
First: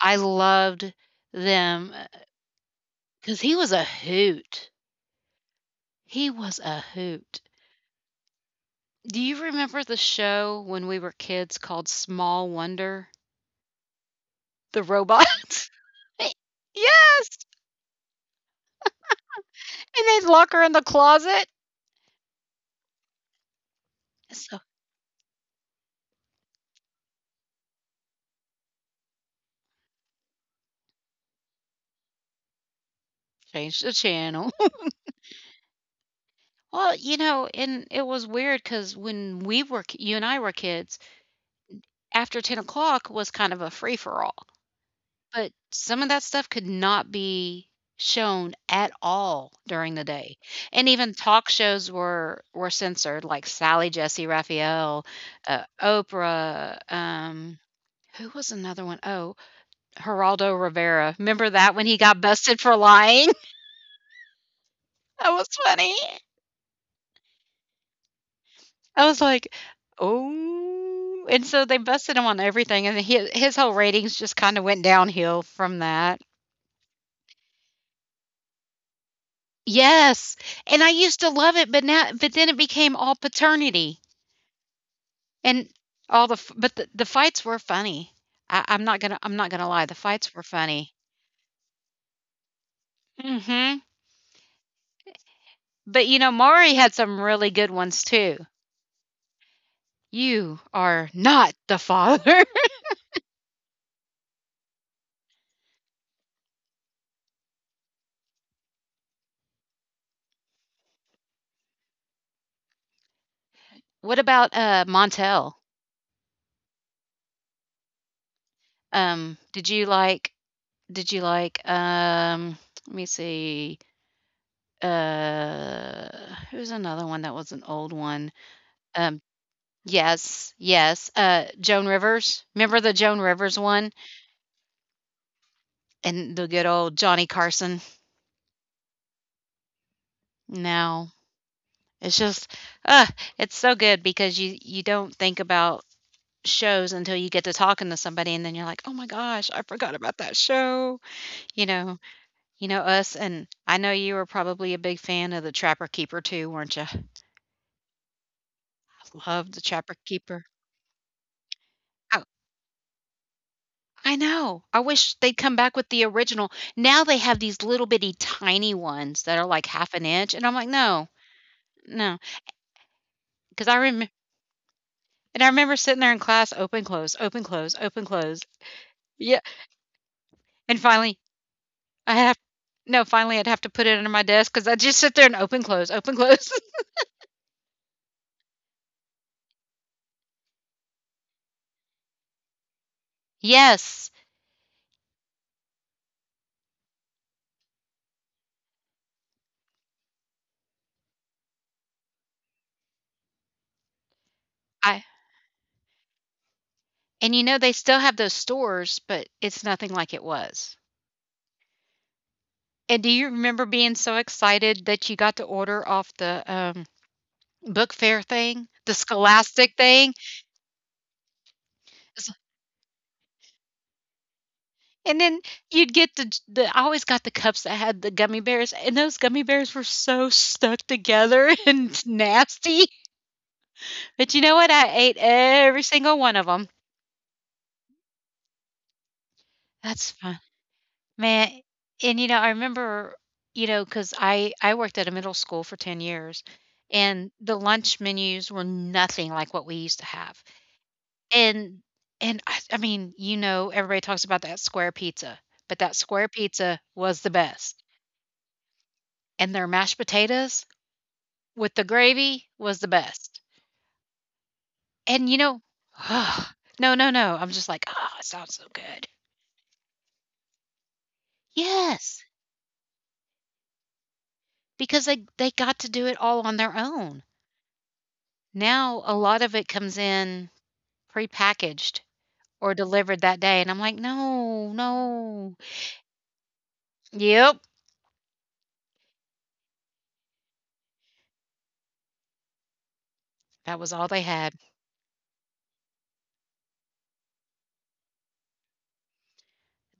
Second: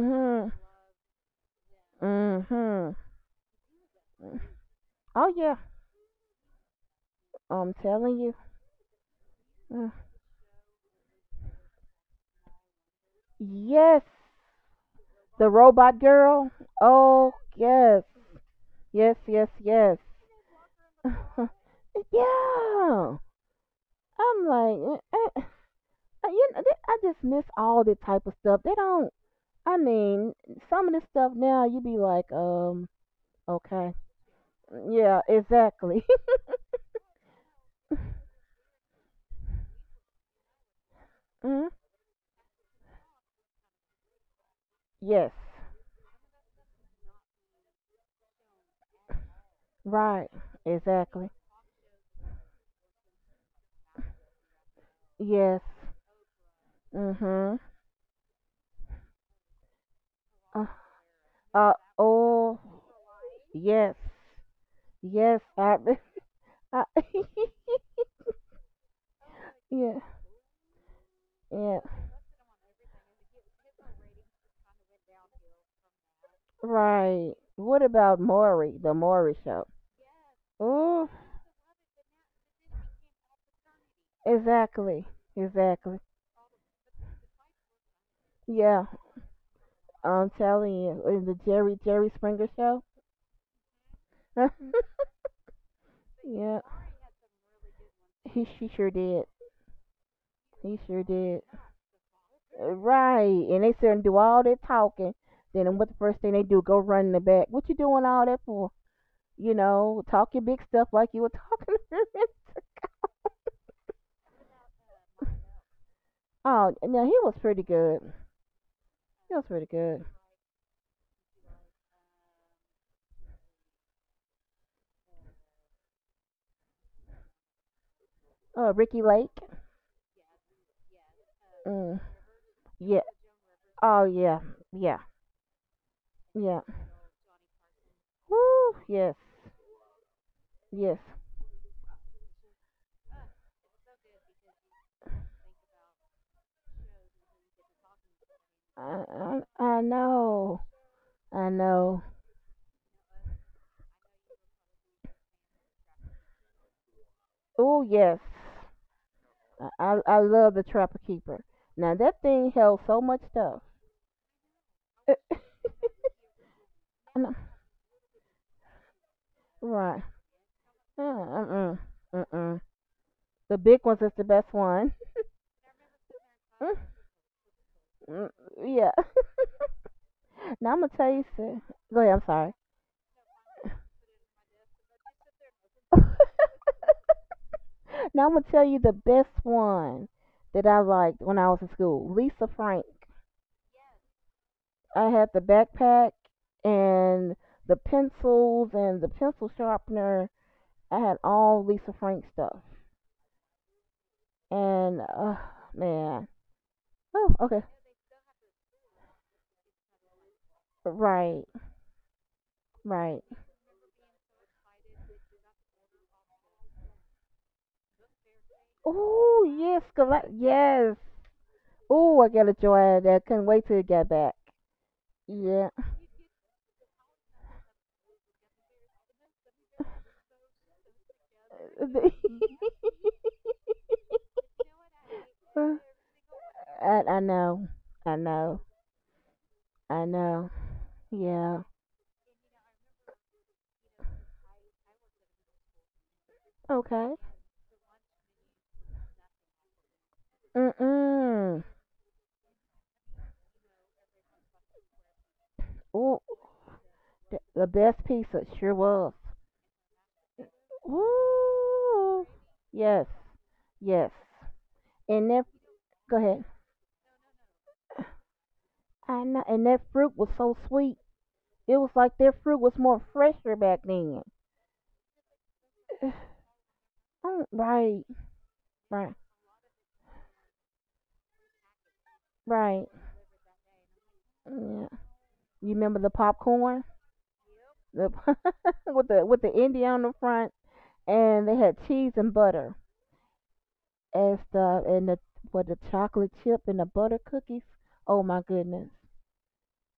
I loved them, because mm-hmm. he was a hoot. Oh yeah, He was a hoot. I'm telling you. Do you remember Mm. the show when we were kids called Small Wonder? Yes. The The robots? robot girl? Yes, Oh, yes. Yes, yes, yes. and they'd lock her in the closet. Yeah. I'm So, like, eh, eh, eh, you know, I just miss all this type of stuff. They don't, I mean, some of this stuff now, you be like, change the okay. channel. Yeah, exactly. Well, you know, and it was weird because when we were you and I were kids, Mm. after 10 o'clock was kind of a free for all. Yes. But some of that stuff could not be shown at all during the Right. day, and even Exactly. talk shows were censored, like Sally Jesse Raphael, Yes. Oprah, Mm-hmm. Who was another one? Oh, Geraldo Uh, Rivera. Remember that when he got busted oh, for lying? yes. That Yes. was funny. I I was like, yeah, "Oh," and so they yeah. busted him on everything, and he his whole ratings just kinda went downhill from that. Right. What about Maury, the Maury show? Yes, and I Oh, used to love it, but now but then it became all paternity exactly, and exactly. all the f but the fights were funny. I I'm Yeah, not gonna I'm not gonna lie, the I'm fights were telling funny. you, in the Jerry Springer show. Mhm, but, you know, Yeah, Maury had some really good ones too. he she sure did. "You He sure are did. not the father." Right, and they sit and do all that talking. Then what the first thing they do? Go run in the back. What you doing all that for? You know, talk your big stuff like you were talking to him. What about, Montel? Oh, no, he was pretty good. He Um, was pretty did you good. like did you like, let me see, uh, who's another one that was an old one? Oh, Ricky Um Lake. Yes, yes. Joan Mm, Rivers. Remember the yeah. Joan Rivers one Oh, yeah. Yeah. and the Yeah. good old Johnny Carson? Woo, yes. Yes. No, it's just, uh, it's so good because you don't think about shows until you get to talking to somebody, and then you're like, oh I, my gosh, I, I I forgot about that know. show. I You know, know. you know us, and I know you were probably a big fan of the Trapper Keeper too, weren't you? Oh, yes. I loved the I, Trapper I I Keeper. love the Trapper Keeper. Now, that thing held so much stuff. I know. I Uh, wish they'd come back with the original. Now they no, have these little bitty tiny ones that are like half right. an inch, and I'm like, "No, Uh-uh. no, Uh-uh. The because I big ones is remember, the best one. and I remember sitting there in class, Mm, open, close, open, close, open, mm, close. yeah. Yeah, Now, and I'm going to tell finally, you. Go ahead. I I'm have sorry. no, finally, I'd have to put it under my desk because 'cause just sit there and open, close, open, close. Now, I'm going to tell you the best one that I liked when I was in school, Lisa Frank. Yes, I had the backpack and the pencils and the pencil sharpener. I had all Lisa Frank stuff. I And man, and oh you know, okay, they still have those stores, but it's nothing like it was. right, And do right. you remember being so excited that you got to order off the Book fair thing, the Oh Scholastic yes, thing, yes. Oh, I s got a joy out of that. Couldn't wait till it got back. and then Yeah. you'd get the j the I always got the cups that had the gummy bears, and those gummy bears were so stuck together and nasty, but you know what? I ate every single one of them. I know. I know. I That's fun. know. Man, Yeah. and, you know, I remember, you know, because I worked at a middle school for 10 years, Okay. and the lunch menus were nothing like what we used to have. Mm mm. And I mean, you know, everybody talks about that square pizza, but that Oh, square pizza was the the best, best pizza sure was. and their mashed potatoes with the Ooh. gravy was the Yes. best. Yes. And, And you that, know go ahead. no, no, no, I'm just like, "Oh, it sounds so good." I know. And that fruit was so sweet. It was like Yes, their fruit was more fresher back then. because they got to do it all on their own. Mm, right. Now a Right. lot of it comes in prepackaged or Right. delivered that day, and I'm like, "No, Yeah. no." You remember the popcorn? Yep, The with the Indian on the front, and they had cheese and butter that was all they as had. the and the what the chocolate chip and the butter cookies. Oh my goodness.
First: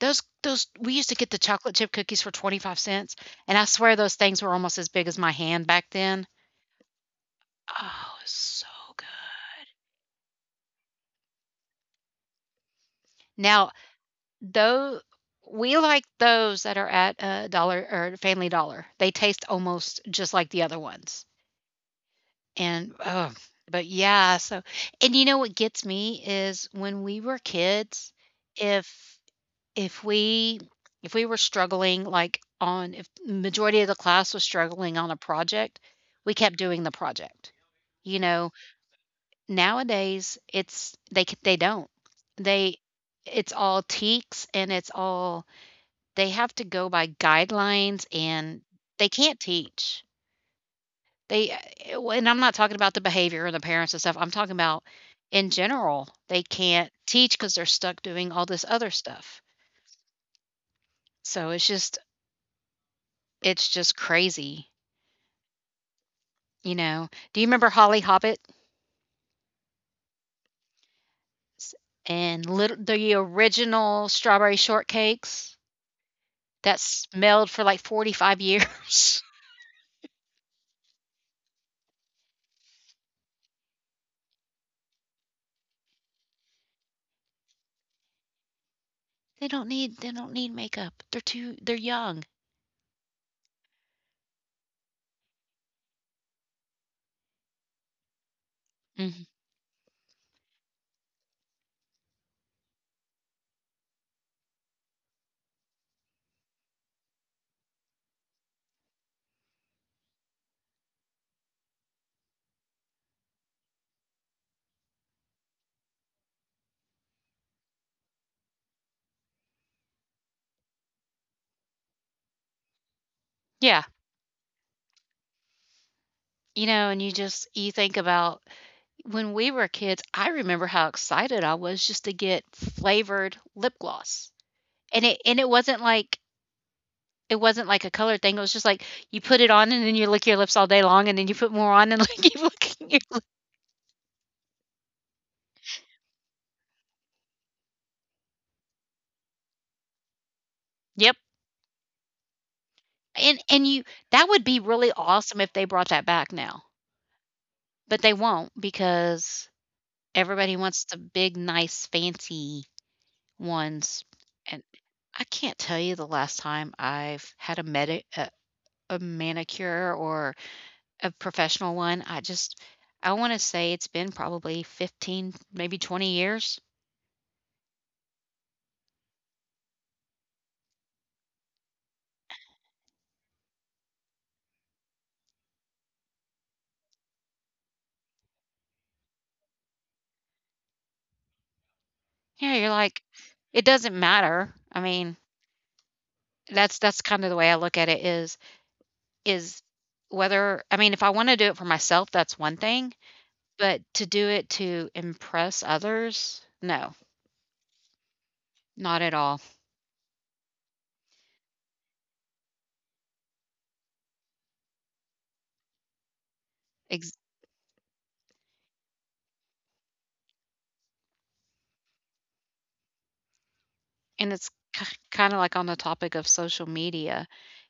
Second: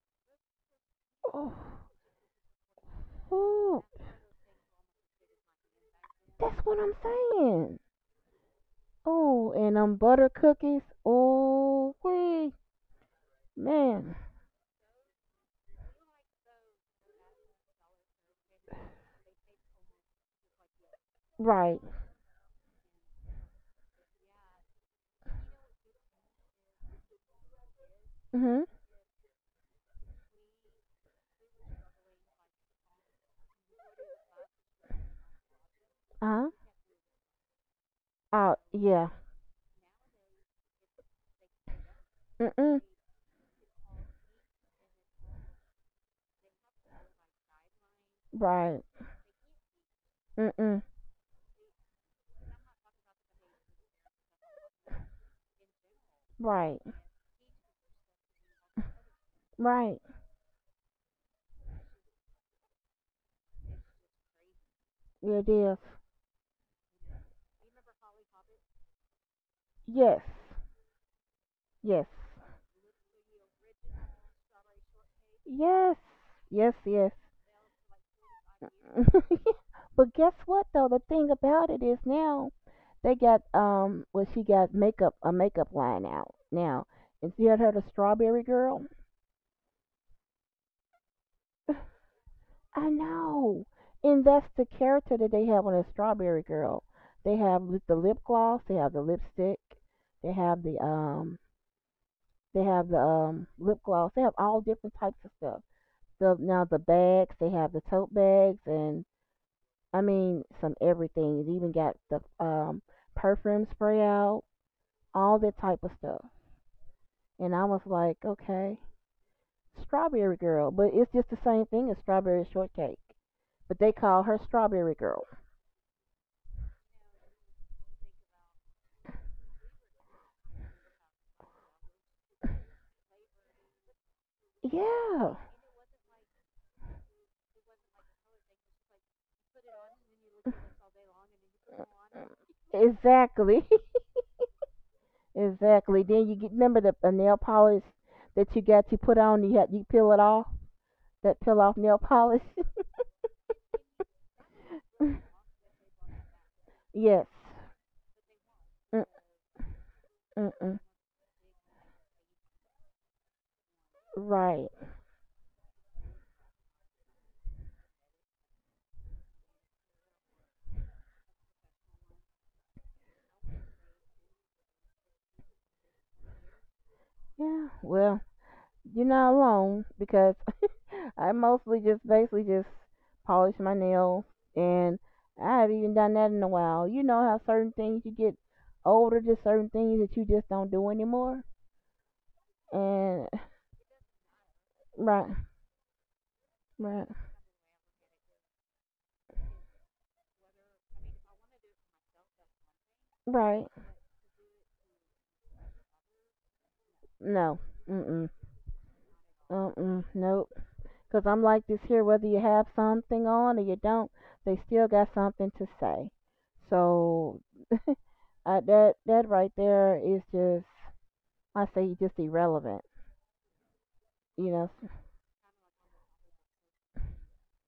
Those we used to get the Oh, chocolate chip cookies for 25¢, and I oh, swear those things were almost as big as my hand back then. that's what I'm saying. Oh, it's so good. Oh, and butter cookies. Oh, wee, Now, man. though we like those that are at Dollar or Family Dollar. They taste almost just like the other ones. Right. And oh, but yeah, so and you know what gets me is when we were kids, Mhm. if If we if we were struggling, like, on if majority of the class was struggling on a project, we Uh-huh. kept doing the project. You know, Oh yeah. nowadays, it's they c they don't. They Mm-mm. it's all teaks, and it's all they have to go by guidelines, and Right. they can't teach. Mm-mm. Well, and I'm not talking about the behavior and the parents and stuff, I'm talking about in general, they Right. can't teach because 'cause they're stuck doing all this other stuff. Right. So, it's just crazy, Yeah, it is. you know? Do you remember Holly Hobbit Yes. s Yes. and little the original strawberry shortcakes Yes. Yes. that Yes. smelled for like 45 years? But guess what though? The thing about it is now they got well she got makeup a makeup line out now. And she had her the Strawberry Girl? They don't need makeup. They're young. I know. And that's the character that they have on the Strawberry Girl. They have the lip gloss, they have the Mhm. lipstick, they have the lip gloss. They have all different types of stuff. The Now the bags, they have the tote bags, and I mean some everything. It even got the perfume spray out, all that type of stuff. And I was like, okay, Strawberry Girl, but it's just the same thing as Strawberry Shortcake. But Yeah, they call her Strawberry Girl. you know, and you think about when we were kids, I remember how excited I was just to get flavored lip gloss, and it Yeah. and it wasn't like it wasn't like a colored thing. It was just like you put it on and then you lick your lips all day long and then you put more on and like you lick your lips. Exactly, exactly. Then you get, remember the nail polish that you put on. You peel it off. Yep. That peel off nail polish. And you that would be really awesome if they brought that back now. Yes. But they won't Mm, because mm, everybody mm. wants the big, nice, fancy ones. And Right. I can't tell you the last time I've had a manicure or a professional one. I want to say it's been probably 15, maybe 20 years. Yeah. Well, you're not alone because I mostly just basically just polish my nails, and I haven't even done that in a while. You know how certain things you get older, just certain things that you just don't do anymore. Yeah, you're like, And it doesn't matter. I mean, right, that's right, kind of the way I look at it is whether I mean, if I want to do it for myself, that's one thing, right. but to do it to impress others, no, No. Mm mm. not at all. Because 'cause I'm like this here, whether you have something on or you don't, they still got something to say. Ex- So that right there is just, I say, just irrelevant. and it's You know. kind of like on the topic of social media.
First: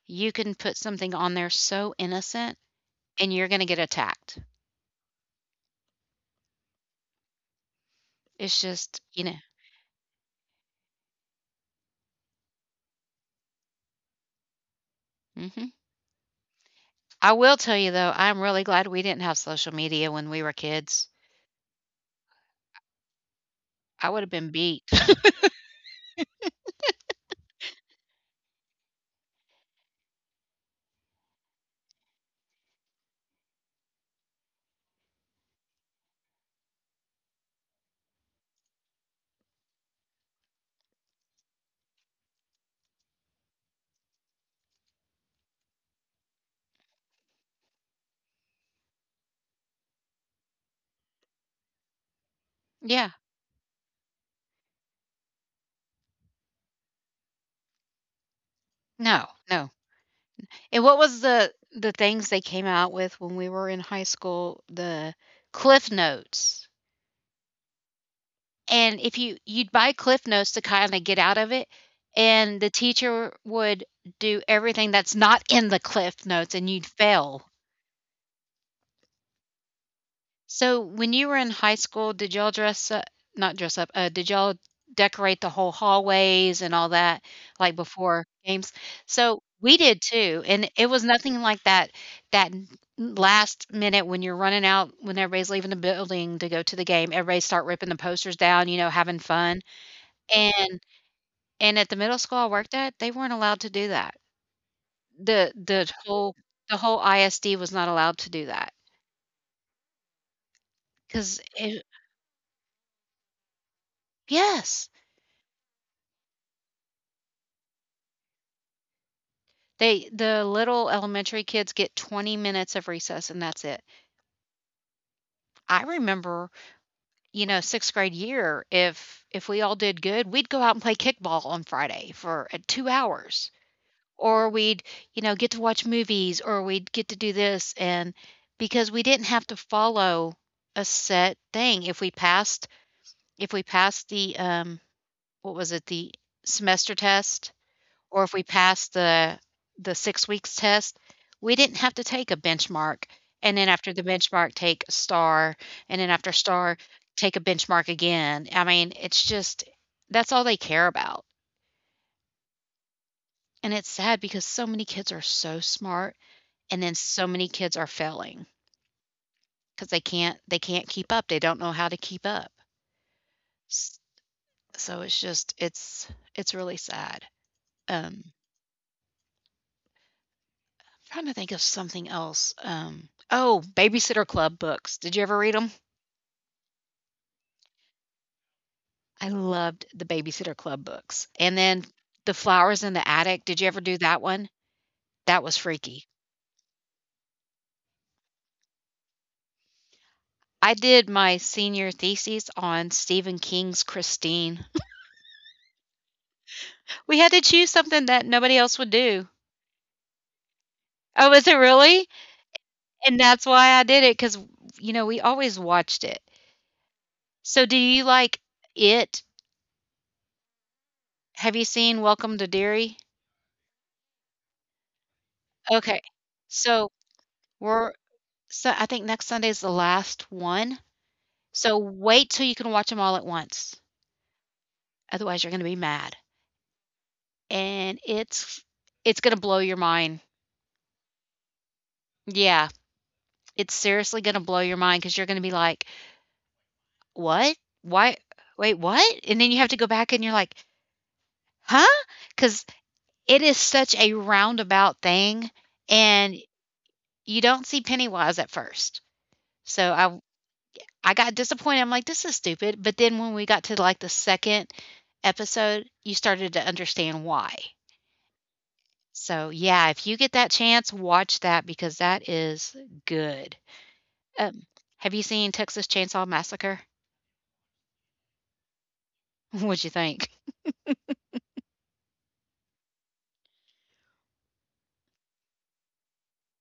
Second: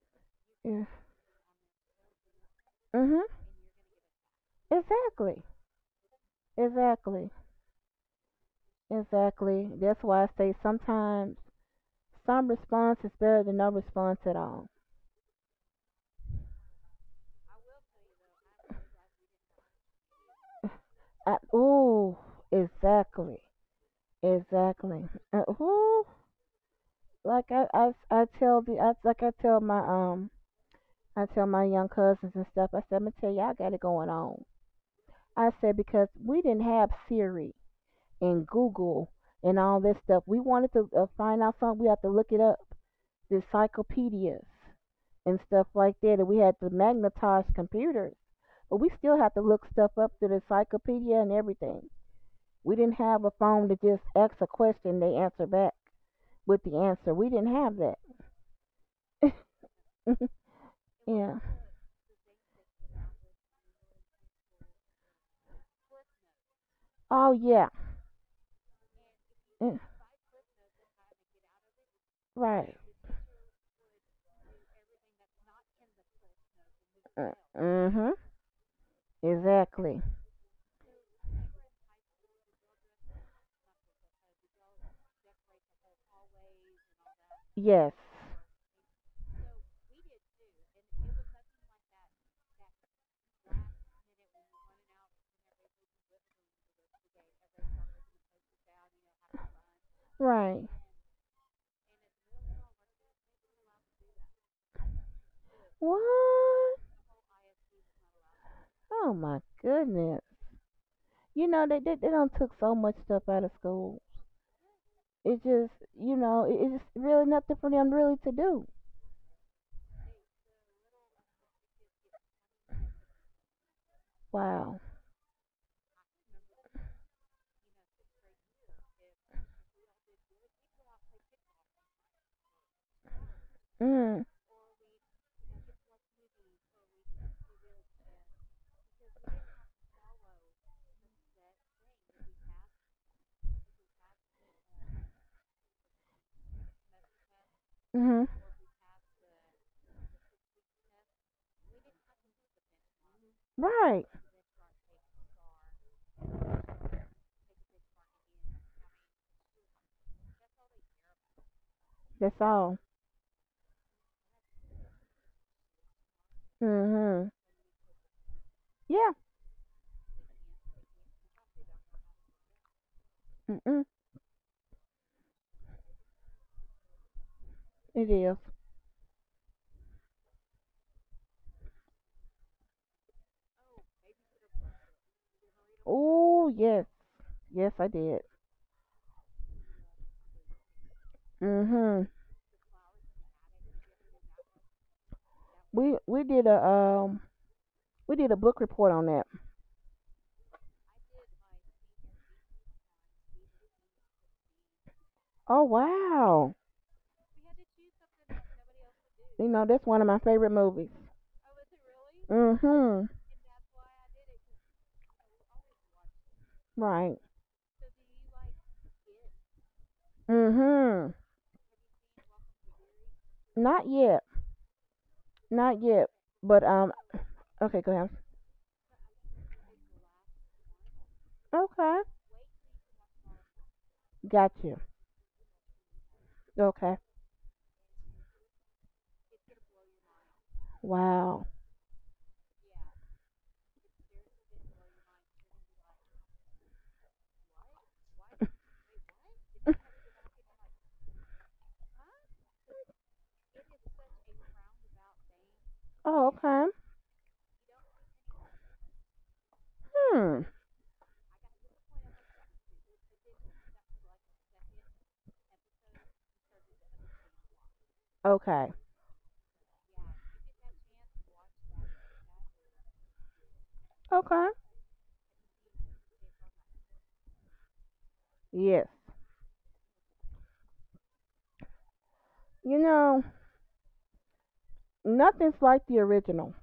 You can put Yeah. something on there so innocent Mhm. and you're going to get attacked. Exactly. Exactly. It's just, you know. Exactly. That's why I say sometimes some response is better than no response at all. hmm I will tell you though, I'm really glad we didn't have social media when we were kids. I, ooh. Exactly. I would have been beat. Exactly. Ooh. Like I tell my young cousins and stuff, I said, I'm gonna tell you, I got it going on. I said, because we didn't have Siri and Google and all this stuff. We wanted to find out something, we have to look it up. The encyclopedias and stuff like that, and we had to magnetize computers. But we still have to look stuff up through the encyclopedia and everything. We didn't Yeah. have a phone to just ask a question, they answer back with the answer. We didn't have that. No, no. And what was Yeah. the things they came out with when we were in high school? The Cliff Notes. Oh, yeah. And if you you'd Mm, buy Cliff Notes to kinda get out of it, and the right. teacher would do everything that's not in the Cliff Notes, and you'd fail. Mm hmm. Exactly. So, when you were in high school, did y'all dress up not dress up, did y'all decorate the whole hallways and all that, like, Yes. before games? So, we did too, and it was nothing like that that n last minute when you're running out, when everybody's leaving the building to go to the game, everybody start ripping the posters down, you know, having fun, Right. and and at the middle school I worked at, they weren't allowed to do that. The the What? whole the whole ISD was not allowed to do that Oh my goodness. 'cause You know they it they, they done took so much stuff out of school. Yes. It just, you know it. It's just really nothing for them really to do. They the little elementary kids get 20 minutes of recess, and that's it. Wow. I remember, you know, 6th grade year, if we all did good, we'd go out and play kickball on Friday for, 2 hours, Mm. or we'd, you know, get to watch movies, or we'd get to do this, and because we didn't have to follow a set thing. If we passed what was it? The semester test, or Mhm. if we passed the 6 weeks test, we didn't have to take a benchmark, and then after the Right. benchmark, take a star, and then after star, take a benchmark again. I mean, it's just that's all they care about, That's all. and it's sad because so many kids are so smart, and then so Mhm. many kids are failing Yeah. because they can't keep up, they don't know how to keep up. Mhm. S so it's just it's really sad, It um is. Trying to think of something else. Oh, Babysitter Club books. Did you ever read them? Oh yes. Yes I did. I loved the Babysitter Club books. And then Mhm. The Flowers in the Attic. Did you ever do that one? That was We freaky. we did a um we did a book report on that. I did my senior thesis on Stephen King's Christine. Oh wow. We had to choose something that nobody else would do. You know that's one of my favorite movies. Oh, is it really? Mhm. And that's why I did it, we always watched it. Right. So do you like it? Mm-hmm. Have you seen Welcome to Derry? Not yet. Not Okay. yet. But So okay, go we're ahead. So, I think next Sunday is the last one, so Okay. wait till you can watch them all at once, Got you. otherwise you're gonna be mad, Okay. and it's gonna blow your mind. Wow. Yeah, it's seriously gonna blow your mind because you're gonna be like, "What? Why wait, what?" And then you have to go back and you're like, huh? Because it is such a roundabout thing, Oh, and okay. you don't see Pennywise at first. So, I Hmm. I got disappointed. I'm like, "This is stupid." But then when we got to, like, the 2nd episode, you started to understand why. Okay. So, yeah, if you get that chance, watch that because that is good. Okay. Um, have you seen Texas Chainsaw Massacre? Yes. What'd you think? You know, nothing's like the original.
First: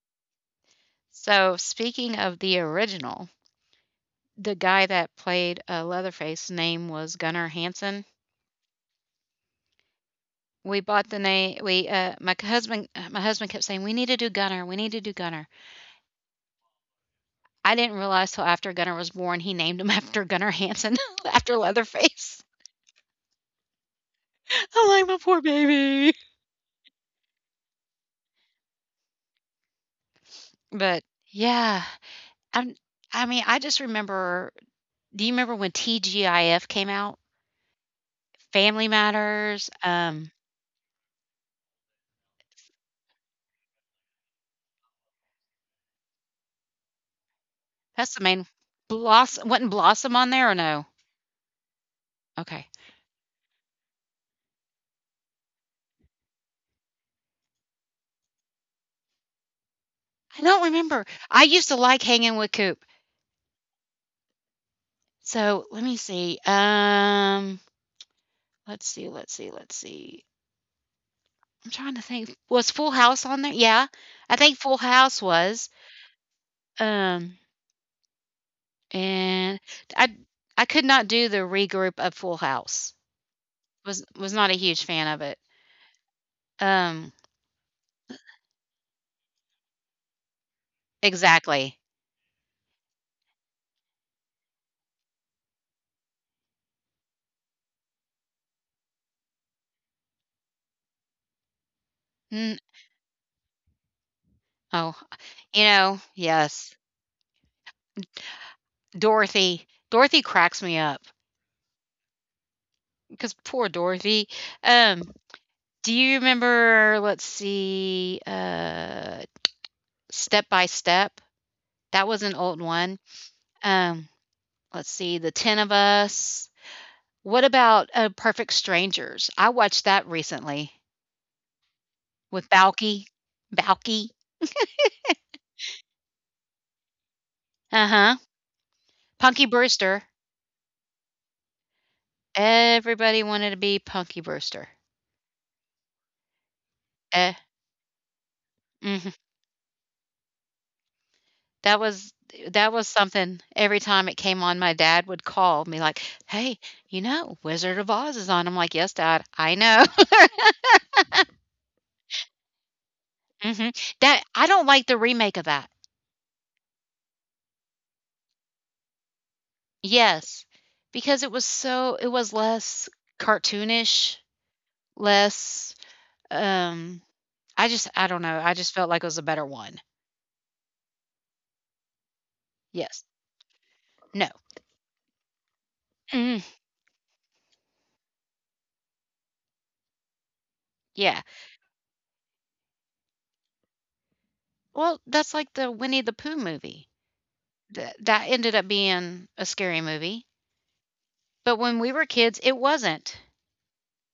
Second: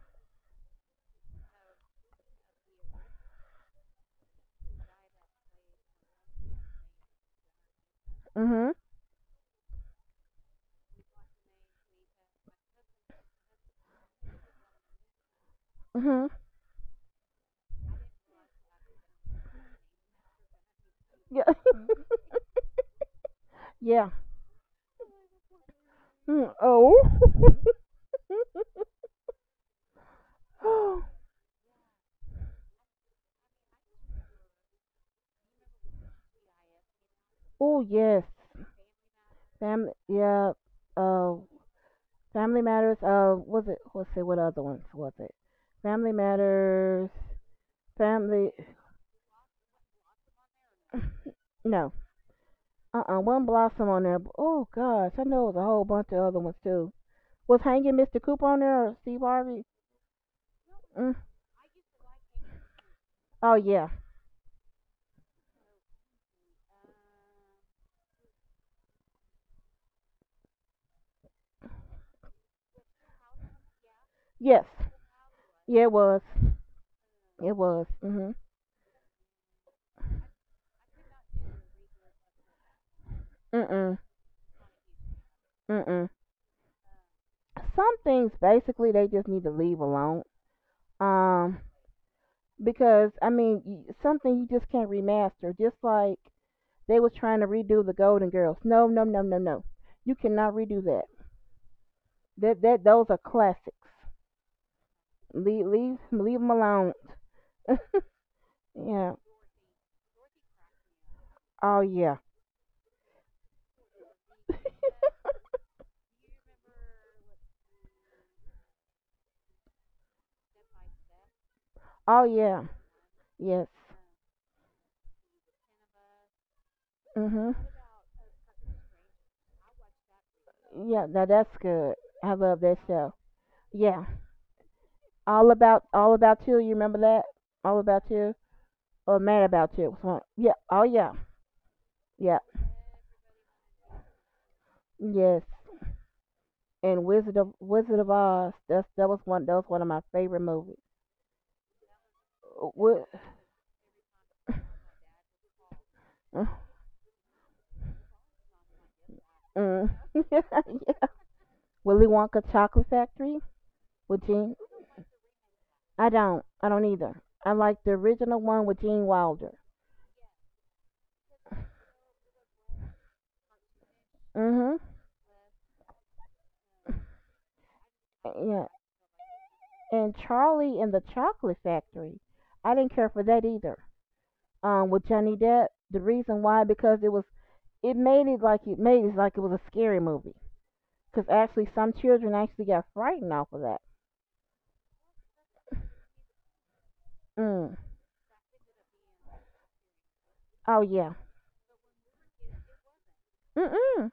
So, speaking of the original, the guy that played, Leatherface name was Gunnar Hansen. Mm-hmm. We bought the name we. My husband kept saying, "We need to do Gunnar, we need to do Gunnar." Mm-hmm. I didn't realize till after Gunnar was born, he named him after Gunnar Hansen, Yeah. after Leatherface. Yeah. I'm like, my poor baby. Mm. Oh. But yeah, I'm, I mean, I just remember. Do you remember when TGIF came out? Oh yes. Family Matters. Family, yeah. Uh Family Matters. Was it, let's see what other ones was it? Family Matters. That's the main. Family? Blossom, wasn't Blossom on there or no? No. Okay, Uh-uh, one Blossom on there. Oh gosh, I know it was a whole bunch of other ones too. Was Hanging Mr. Cooper on there or Steve Harvey? I don't remember. Mm. I used to like hanging with Coop. Oh yeah, So let me see. Let's see. Let's see. Let's see. I'm trying to think. Was Full House on there? Yeah, I think yes, Full House was. yeah it was, Um, it was. Mhm. and I I could not do the regroup of Full House. Mm Was not a huge fan of it. mm mm. Um, Some things basically they just need to leave alone. Um, exactly. because I mean, something you just can't remaster. Just like they was trying to redo the Golden Girls. No, no, no, no, no. You cannot redo that. Mm, That those are classics. oh, Leave leave leave them yes, alone. Yeah. Dorothy. Dorothy cracks me up Oh yeah. because poor Dorothy. Um, do you remember? Let's see. Step by Step. That was Oh an old yeah. one. Yes. Um, let's see. The Ten of Us. What Mhm. about, Perfect Strangers? I watched that recently Yeah. Now that's good. I with love that Balky. show. Yeah. Balky. All about you. You remember that? All about Uh-huh. you or Mad Punky About You? Brewster. Yeah. Oh yeah. Yeah. Everybody wanted to be Punky Brewster. Yes. And Eh Wizard of Oz. That mhm. was one. That was one of my favorite movies. That was that was What? something every time it came on, my dad would call me like, "Hey, you know, Wizard of Oz is on." I'm like, "Yes, dad, I know." Mm. yeah. Willy Wonka Chocolate Factory Mhm. That with I Gene. don't like the remake of that. I don't. I don't either. I like the original one with Gene Wilder. Yes, because it was less cartoonish, Mhm. less, um I don't know, I Yeah. just felt like it was a better one. And Charlie in the Chocolate Factory. I didn't Yes. care for that either. No. With Johnny Depp, the Mm, reason why because it was it made it like it was a scary movie. yeah. Because actually, some children actually got frightened off of that. Well, that's like the Winnie the Pooh movie. Mm. That ended up being a scary movie. Oh yeah. But when we were kids, it wasn't. Mm mm.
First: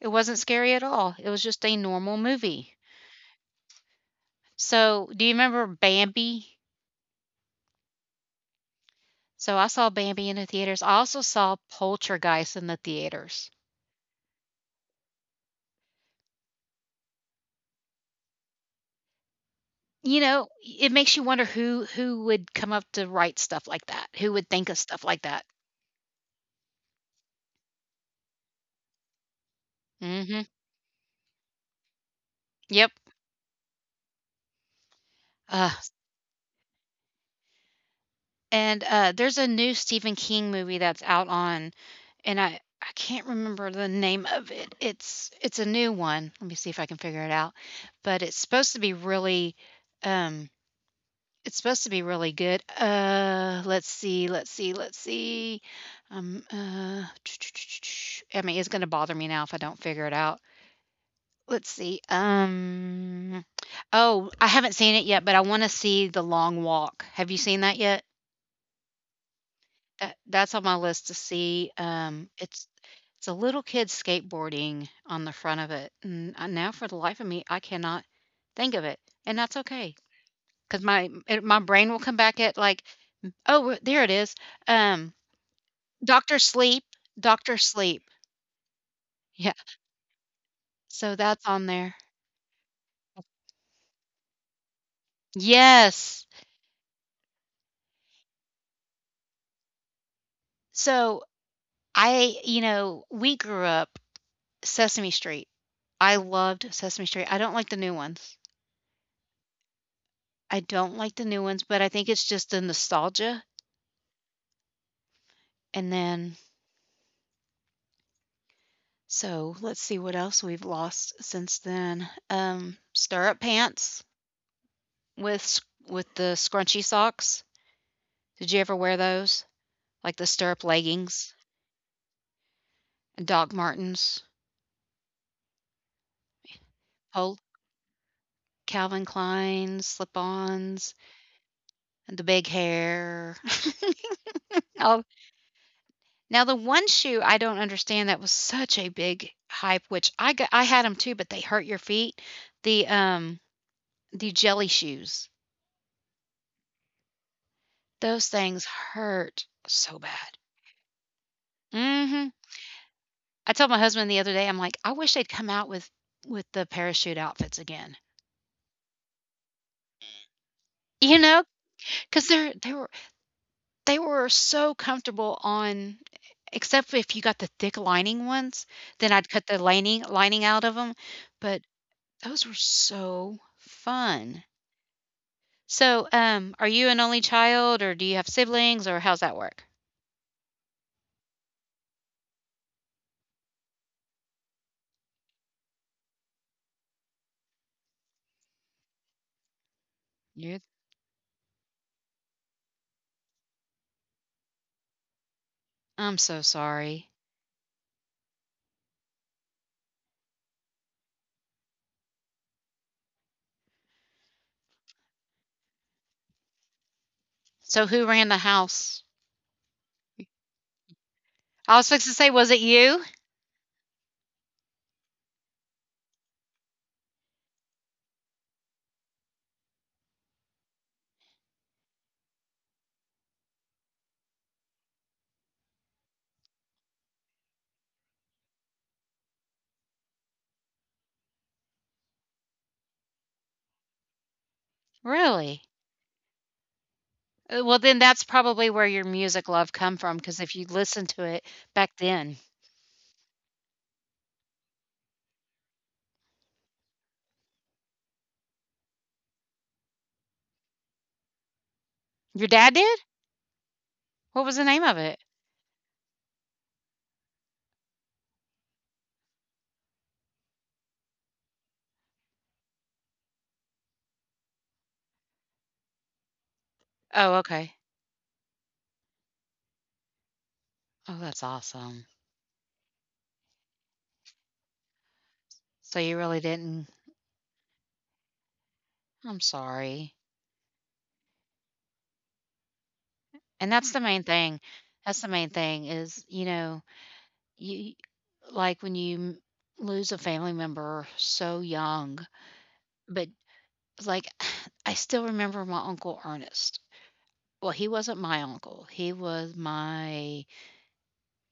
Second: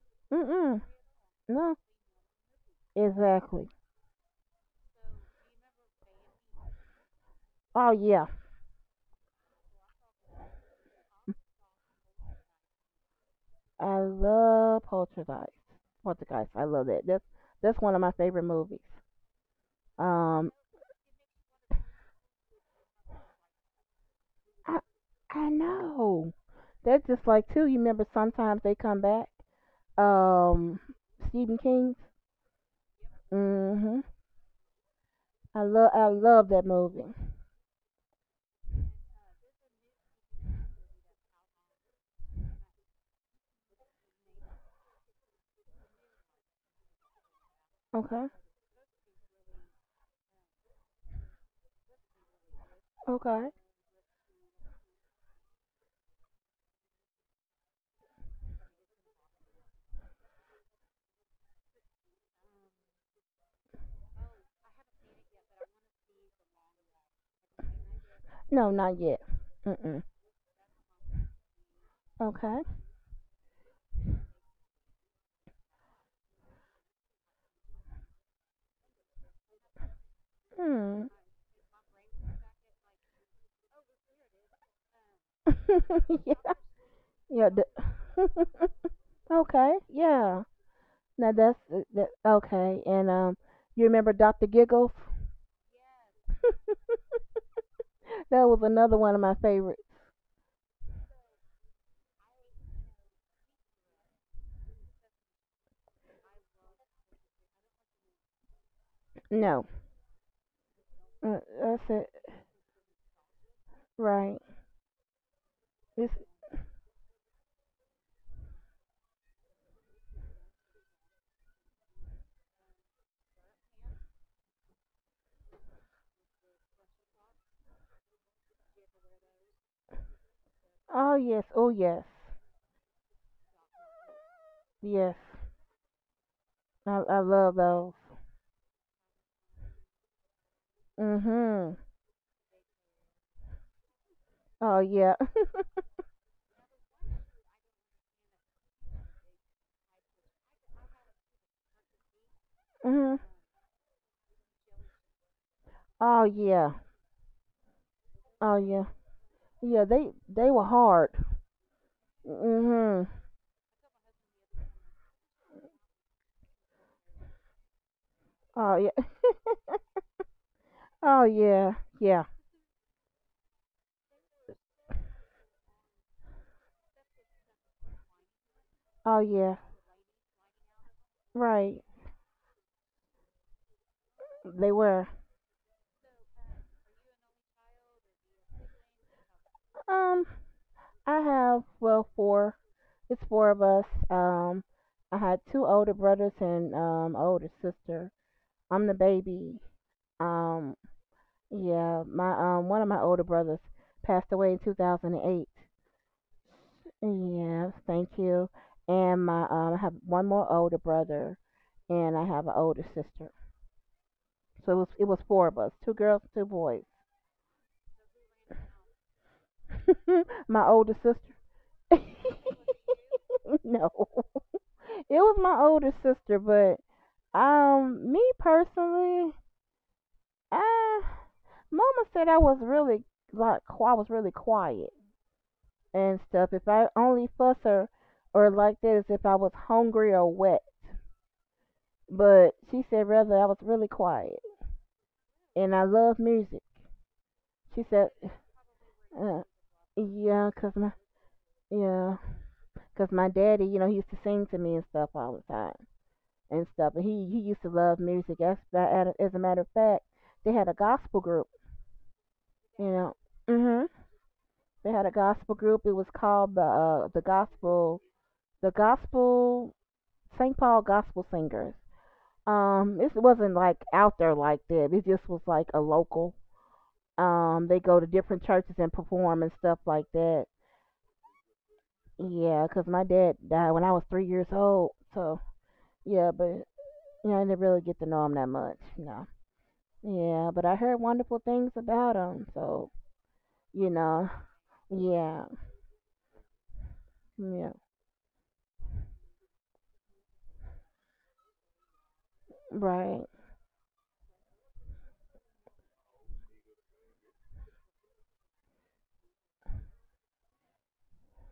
It Mm wasn't scary mm. at all. It was just a No. normal movie. Exactly. So, do you remember Bambi? Oh yeah. So, I saw Bambi in the theaters. I also saw Poltergeist in the theaters. I love Poltergeist. Poltergeist. I love that. That's one of my favorite movies. You know, Um. it makes you wonder who would come up to write stuff like that. Who would think I of stuff like that? I know. That's just like too. You remember sometimes they come back. Mhm. Um, Stephen King. Yep. Mhm. I Uh, love I love that movie. And there's a new Stephen King movie that's out on and I can't remember the name of it. It's a new one. Let me see if I can figure it out. But Okay. it's supposed to be really, um, it's supposed to be really good. Okay. Let's see, let's see, let's see. Um, uh, I mean, it's gonna bother me now if I don't figure it out. Let's see. Oh, I haven't seen it yet, but I want to see The Long Walk. Have you seen that yet? No, not yet. Mm. That's on my list to see, Okay. It's a little kid skateboarding on the front of it, and, now for the life of me, I cannot think of it, and that's okay, because my Hmm. it my brain will come back at, like, "Oh, there it is, um, Doctor yeah. Sleep, Yeah. Doctor The Sleep." Yeah, okay. Yeah. so Now that's that's on there. that. Okay. And You remember Doctor Giggles? Yes. That was another one of my favorites. So, we grew up Sesame Street. I loved Sesame Street, I don't like the new ones. No. I don't like the new ones, but That's I it. think it's just the nostalgia, Right. and This. then so let's see what else we've lost since then. Stirrup pants with s with the scrunchy socks. Did you ever wear those? Like the stirrup Oh leggings, yes. Oh yes. and Doc Martens, Yes. I whole love those. Calvin Klein slip-ons, Mhm. and the big hair. Oh Oh, yeah. now the one shoe I don't understand that was such a big hype, which I had them too, but they hurt your feet. The, hmm um The jelly shoes. Oh yeah. Those Oh things yeah. hurt Yeah, so they bad. they were hard. Mhm. Hmm I told my husband the other day, I'm like, "I wish they'd come out with the parachute outfits again." Oh yeah. You Oh know, yeah. Yeah. because 'Cause they're they were so comfortable on except if you got the thick lining ones, then Oh I'd cut yeah. the lining out of them. But Right. those were so fun. They were. So, are you an only child, or do you have siblings, or how's that work? Um, I have well four. It's four of us. I had two older brothers and older sister. I'm the baby. You're Um, yeah. My one of my older brothers passed away in 2008. I'm so sorry. Yes, thank you. And my I have one more older brother, and I have an older sister. So it was four of us, two girls, two boys. So who ran the house? My older sister. I was fixing to say, was it you? No, it was my older sister, but me personally, uh, Mama said I was really I was really quiet and stuff. If I only fuss her or like that is if I was hungry or wet. But she said rather I was really quiet. Really? And I love music. Well, She then said, that's probably where your uh, music love come from, because yeah, if you 'cause my listen to it back yeah, then, 'cause my daddy, you know, he used to sing to me and stuff all the time and stuff. And he used to love music. As a matter of fact, they had a gospel group. your dad You did. know, mhm. What was the name They of had a it? gospel group. It was called the gospel St. Paul Gospel Singers. This wasn't like out there like that. It just was like a local. Oh, okay. They go to different churches and perform and stuff like that. Oh, that's awesome. Yeah, 'cause my dad died when I was 3 years old. So, So you yeah, really but, didn't. you know, I didn't really get to know him that much. No. I'm sorry. Yeah, but I heard wonderful things about him. So, And you that's the main know, thing. That's the yeah. main thing is you know Yeah. you like when you lose a family member so young, Right. but like I still remember my uncle Ernest. Well, he wasn't my uncle. He was my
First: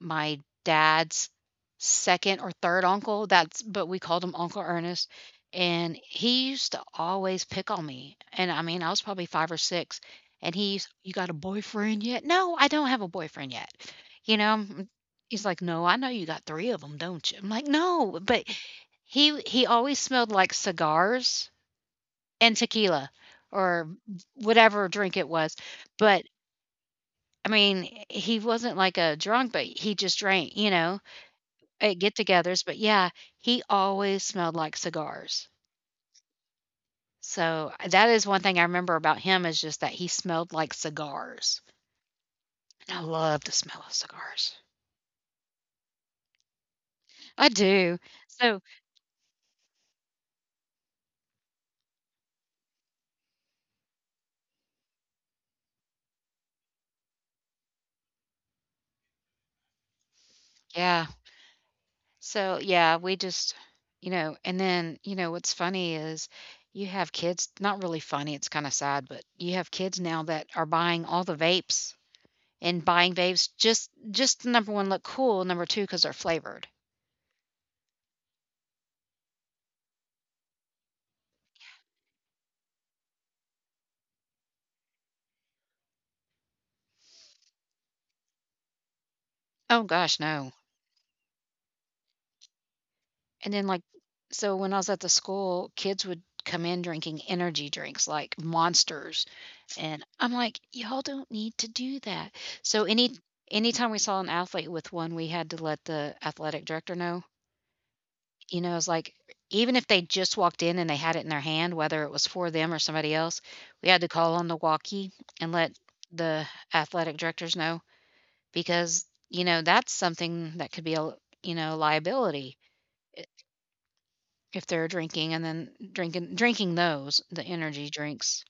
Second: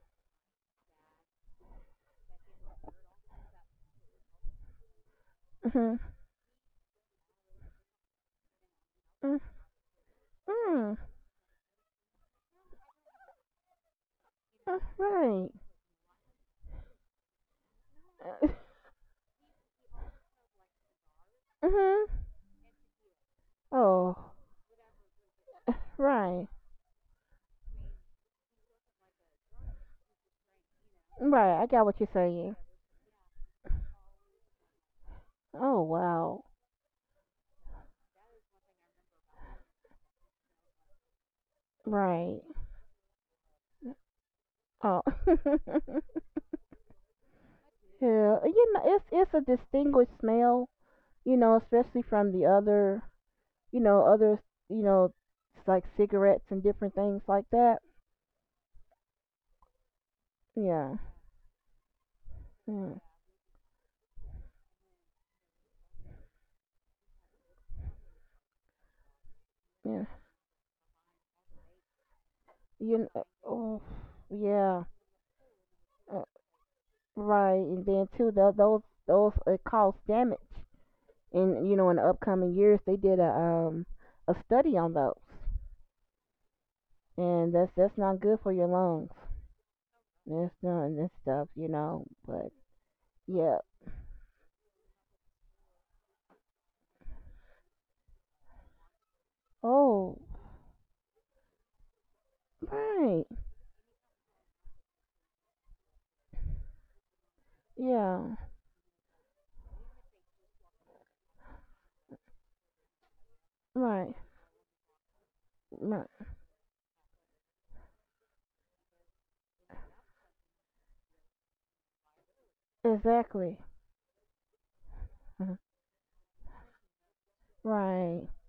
my dad's second or third uncle, that's but we called him Uncle Ernest, and Mm-hmm. he used to always pick on me, and I mean, I was probably 5 or 6, and he's, Mm-hmm. "You got a boyfriend yet?" "No, I don't have a boyfriend yet." You know, m He's Right. like, "No, I know you got 3 of them, 'em, don't you?" I'm like, "No," but he always smelled like cigars hmm and tequila or Oh, whatever drink it was, but, right. I mean, he wasn't like a drunk, but he just drank, you know? Right. I got At what you're saying. get-togethers, but yeah, he always smelled like cigars. Oh, wow. So, that is one thing I remember about him is just that he smelled like cigars, Right. and I love the smell of cigars. Oh. yeah. I do. You So know, it's a distinguished smell, you know, especially from the other you know, other, you know, like cigarettes and different things like that. Yeah, yeah. So, yeah, yeah, we just you know, and then, you know, what's funny is you have kids not really funny, it's kinda sad, but you have kids yeah. now that are buying all the vapes and You, kn- buying uh, vapes oh, just number yeah, 1, look cool, number 2, 'cause they're uh, flavored. right. And then too, those those cause damage, and you know, in the upcoming years, they did a study on those, and that's not good for your lungs. Oh gosh, no. That's none this stuff, you know. But And yeah, then, like, so when I was at the school, kids would come in drinking energy drinks like Monsters, and oh, I'm like, "Y'all don't need to do that." So any right, Anytime we saw an athlete with one, we had to let the athletic director know. yeah, You know, it's like even if they just walked in and they had it in their hand, whether it was for them or somebody else, we had to right, call on the walkie and let right, the athletic directors know because, you know, that's something that could be a, you know, liability. exactly, If they're drinking and then drinking those, the energy right. drinks.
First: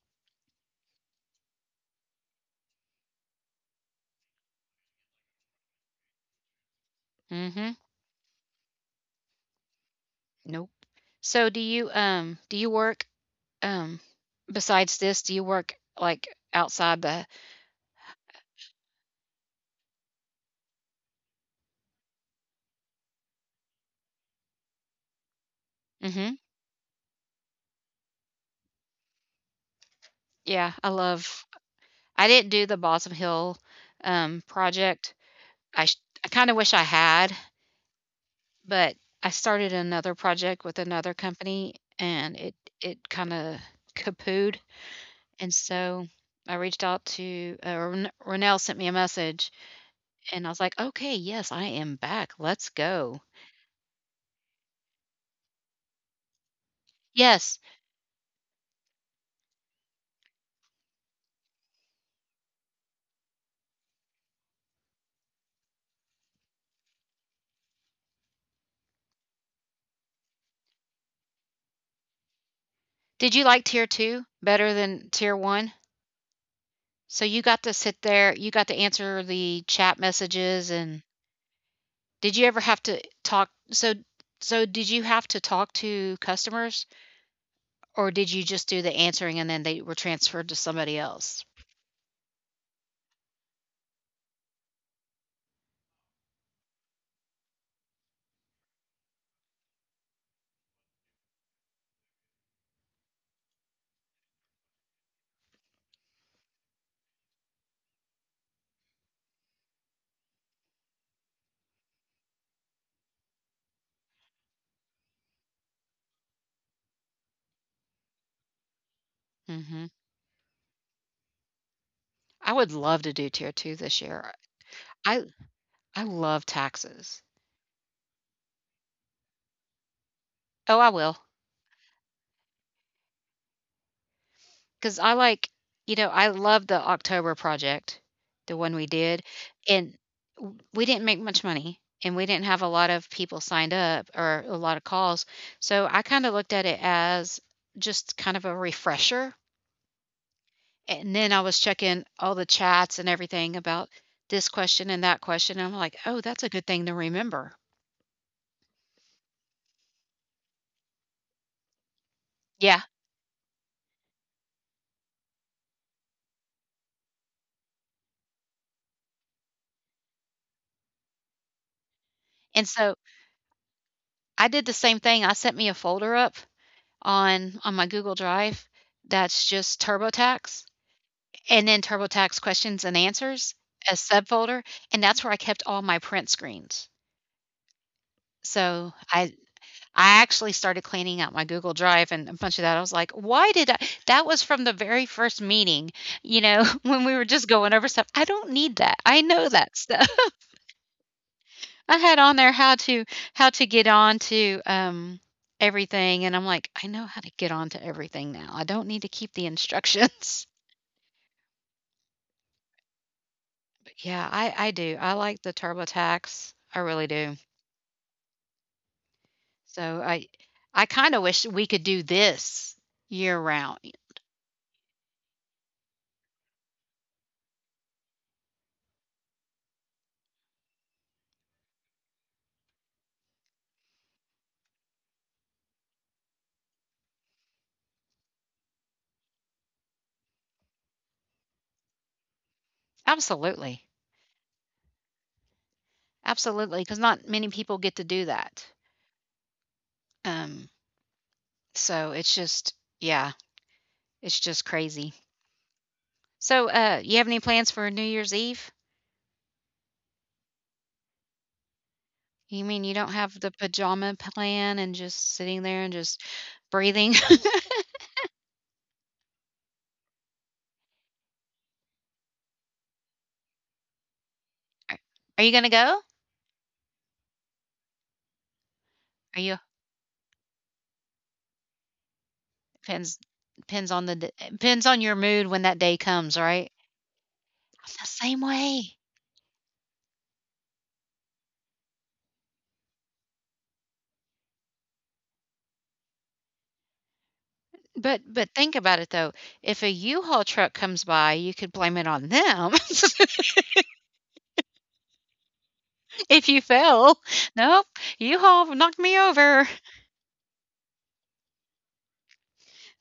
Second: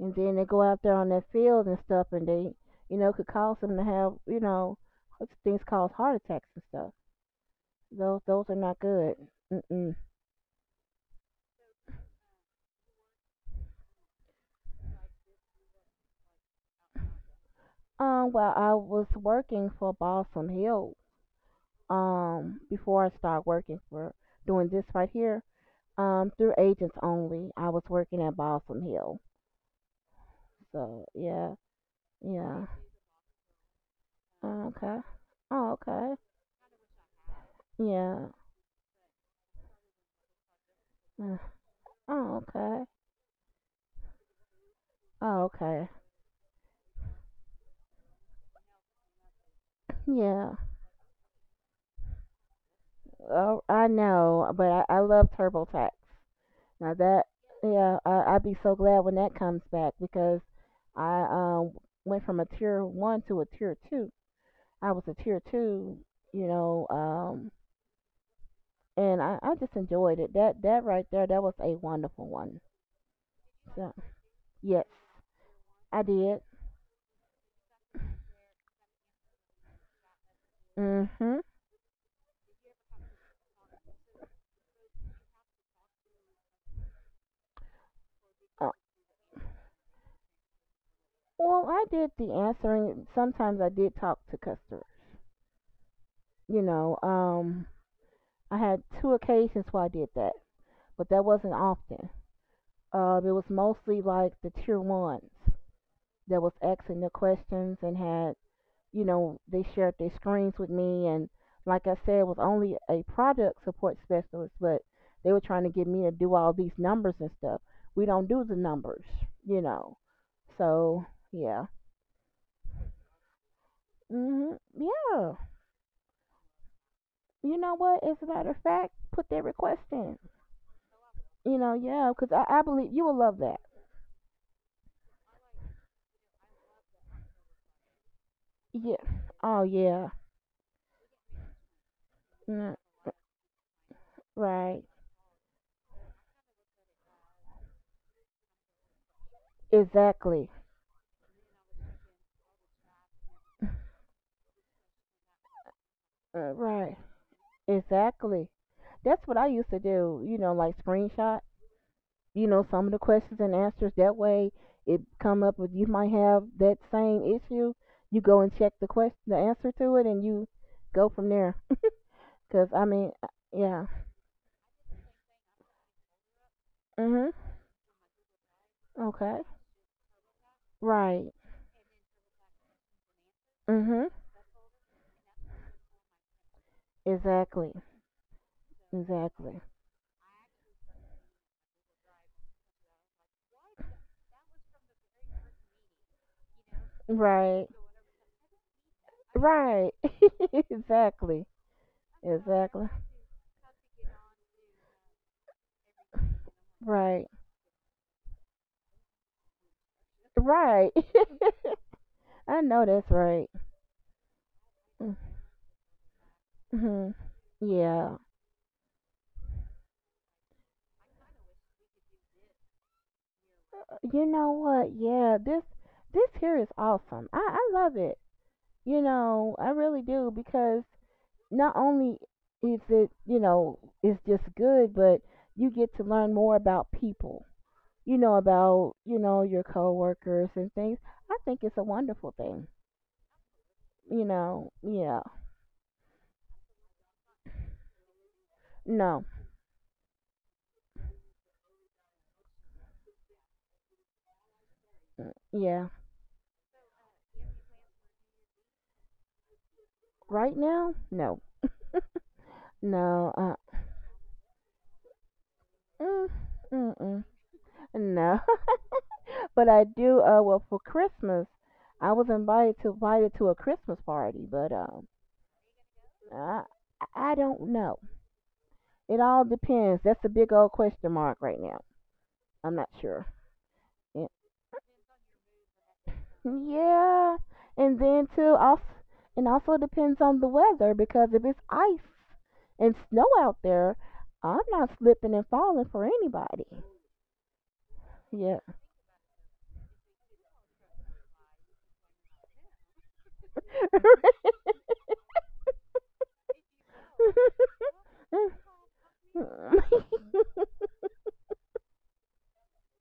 And then they go out there on that field and stuff, and they, you know, could cause them to have, you know, things cause heart attacks and stuff. Mhm. Those are not good. Mm-mm. Nope. So do you work, um besides this, do you work, like, outside the Well, I was working for Balsam Hill before I started working for doing this right here. Mhm. Through agents only. I was working at Balsam Hill. Yeah, I So love yeah, I didn't yeah. do the Balsam Hill, Oh, okay. project. Oh, I sh okay. I kinda wish I had, Yeah. but I started another project with another Uh, company, and oh, it okay. it kinda kaput, Oh, and okay. so I reached out to, Ren Ronell sent me a message and I Yeah. was like, "Okay, yes, I am back. Let's go." Oh, I know, but I love TurboTax. Now that Yes. yeah, I'd be so glad when that comes back because I went from a tier one to a tier two. I was a tier two, you know, and I just enjoyed it. That right there, that was a wonderful one. Did you like tier So 2 better yes, than tier 1? I did. So you got to sit there, you got to answer the chat messages and Mm-hmm. did you ever have to talk so did you have to talk to customers or did you just Uh, do the answering and then they were transferred to somebody else? well, I did the answering. Sometimes I did talk to customers. You know, I had two occasions where I did that, but that wasn't often. It was mostly like the tier ones that was asking the questions and had, you know, they shared their screens with me. And like I said, it was only a product support specialist, but they were trying to get me to do all these numbers and stuff. We don't do the numbers, you Mhm. know. So yeah, I would love to do tier 2 this year. hmm I yeah. I love taxes. You know what? As a matter of fact, put that request in. Oh, I will. You know, yeah, because I believe you will love that. 'Cause I like you know, I love the October project, the one we Yeah. did, Oh and yeah. w we didn't make much money, and we didn't have a Mm, lot of people signed up or a lot right. of calls, so I kinda looked at it as just kind of a refresher, Exactly. and then I was checking all the chats and everything about this question and that question, and I'm like, "Oh, that's a good thing to Right. remember." Exactly. That's what I used to do, you know, like screenshot, you know, Yeah, some of the questions and answers. That way it come up with you might have that same issue. You go and check the question, the answer to it, and you go from there. and Cause I so mean, uh, yeah. I did the same thing, I sent me a folder up Mhm. On my Google Drive Okay. that's just TurboTax. Right. And then TurboTax questions and answers, as Mhm. subfolder, and that's where I kept all my print screens. Exactly. So I Exactly. I actually started cleaning out my Google Drive and a bunch of that. I was like, why did I that was from the very first meeting, when we were just Right. going over stuff. I don't need that. I know that Right. stuff. exactly. I had on there Exactly. How to get on to everything and I'm like, I know how Right. to get on to everything now. I don't need to keep the instructions. Right. I know that's right. But yeah, I do. I like the TurboTax. I really Mhm. do. Yeah. So I kind of wish we could do this year round. You know what? Yeah, this here is awesome. I love it. You know, I really do because not only is it, you know, it's just good, but you get to learn more about people. You know about, you know, your coworkers and things. I think it's a wonderful thing. Absolutely. You know, yeah. Absolutely, because not many people get to do that. No. Um, so it's just yeah, it's just crazy. Mm, yeah. So you have any plans for New Year's Eve? Right now? No. You mean you don't No. have the pajama plan and just sitting there and just Mm, breathing? mm-mm. No. But I do. Well, for Christmas, I was invited to a Christmas party, but Are are you gonna go? I I don't know. It Are all you depends. That's a big old question mark right now. I'm not depends sure. depends on the Yeah, depends on your mood when that day comes, right? yeah. I'm And the then same too, also, way. and also depends on the weather because if it's ice and snow out there, I'm not slipping and falling for anybody. But Yeah. think about it though, if a U-Haul truck comes by, you could blame it on them if you fell. "Nope, U-Haul knocked me over."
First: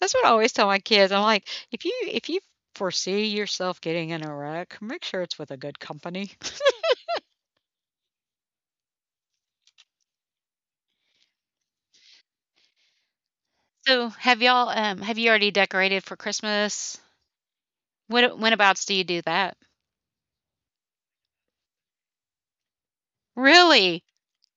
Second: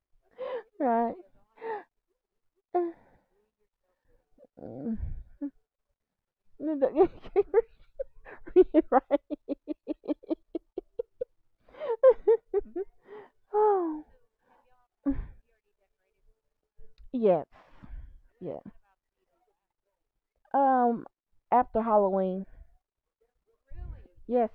That's what I always tell my kids. right. I'm like, "If you foresee yourself getting in a wreck, make sure it's with a good company." right. Oh, So, have y'all, have you already decorated for Christmas? yes, yeah. Whenabouts do you do that? Um, After Halloween. Really? Yes.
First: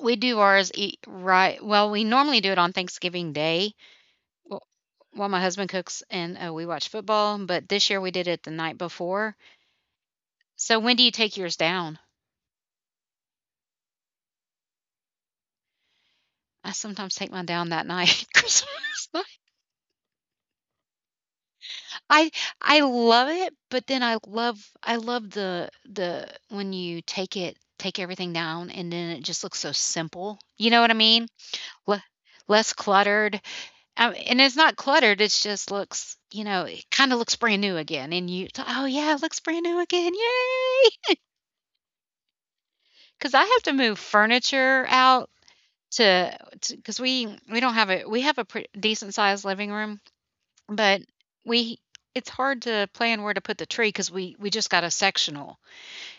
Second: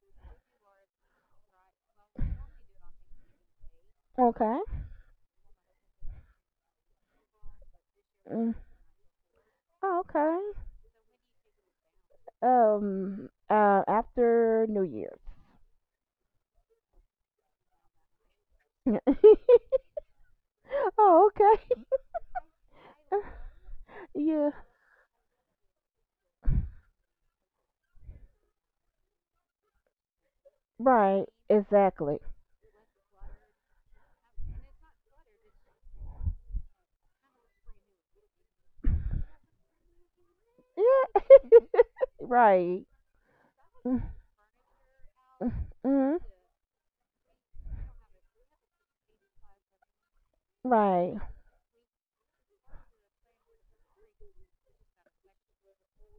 We do ours e right well, we normally do it on Thanksgiving Day, Okay. well, while my husband cooks and we watch football, but this year we did it the Mm. night before. Oh, okay. So when do you take yours down? After New Year's. I sometimes take mine down that night, Christmas night. oh, okay. I I love it, but then yeah. I love the when you take it take everything down and then it just looks so simple. You know what I Right. mean? Le- Exactly. Less cluttered, and it's not cluttered. It's just looks you know it kind of looks brand new again, and you oh yeah, it looks brand new again, yay! Yeah. right. 'Cause I have to move furniture out Mm-hmm. to cause we don't have a we have a pre decent sized living room, but Right. we it's hard to plan where to put the tree, cause we just got a sectional,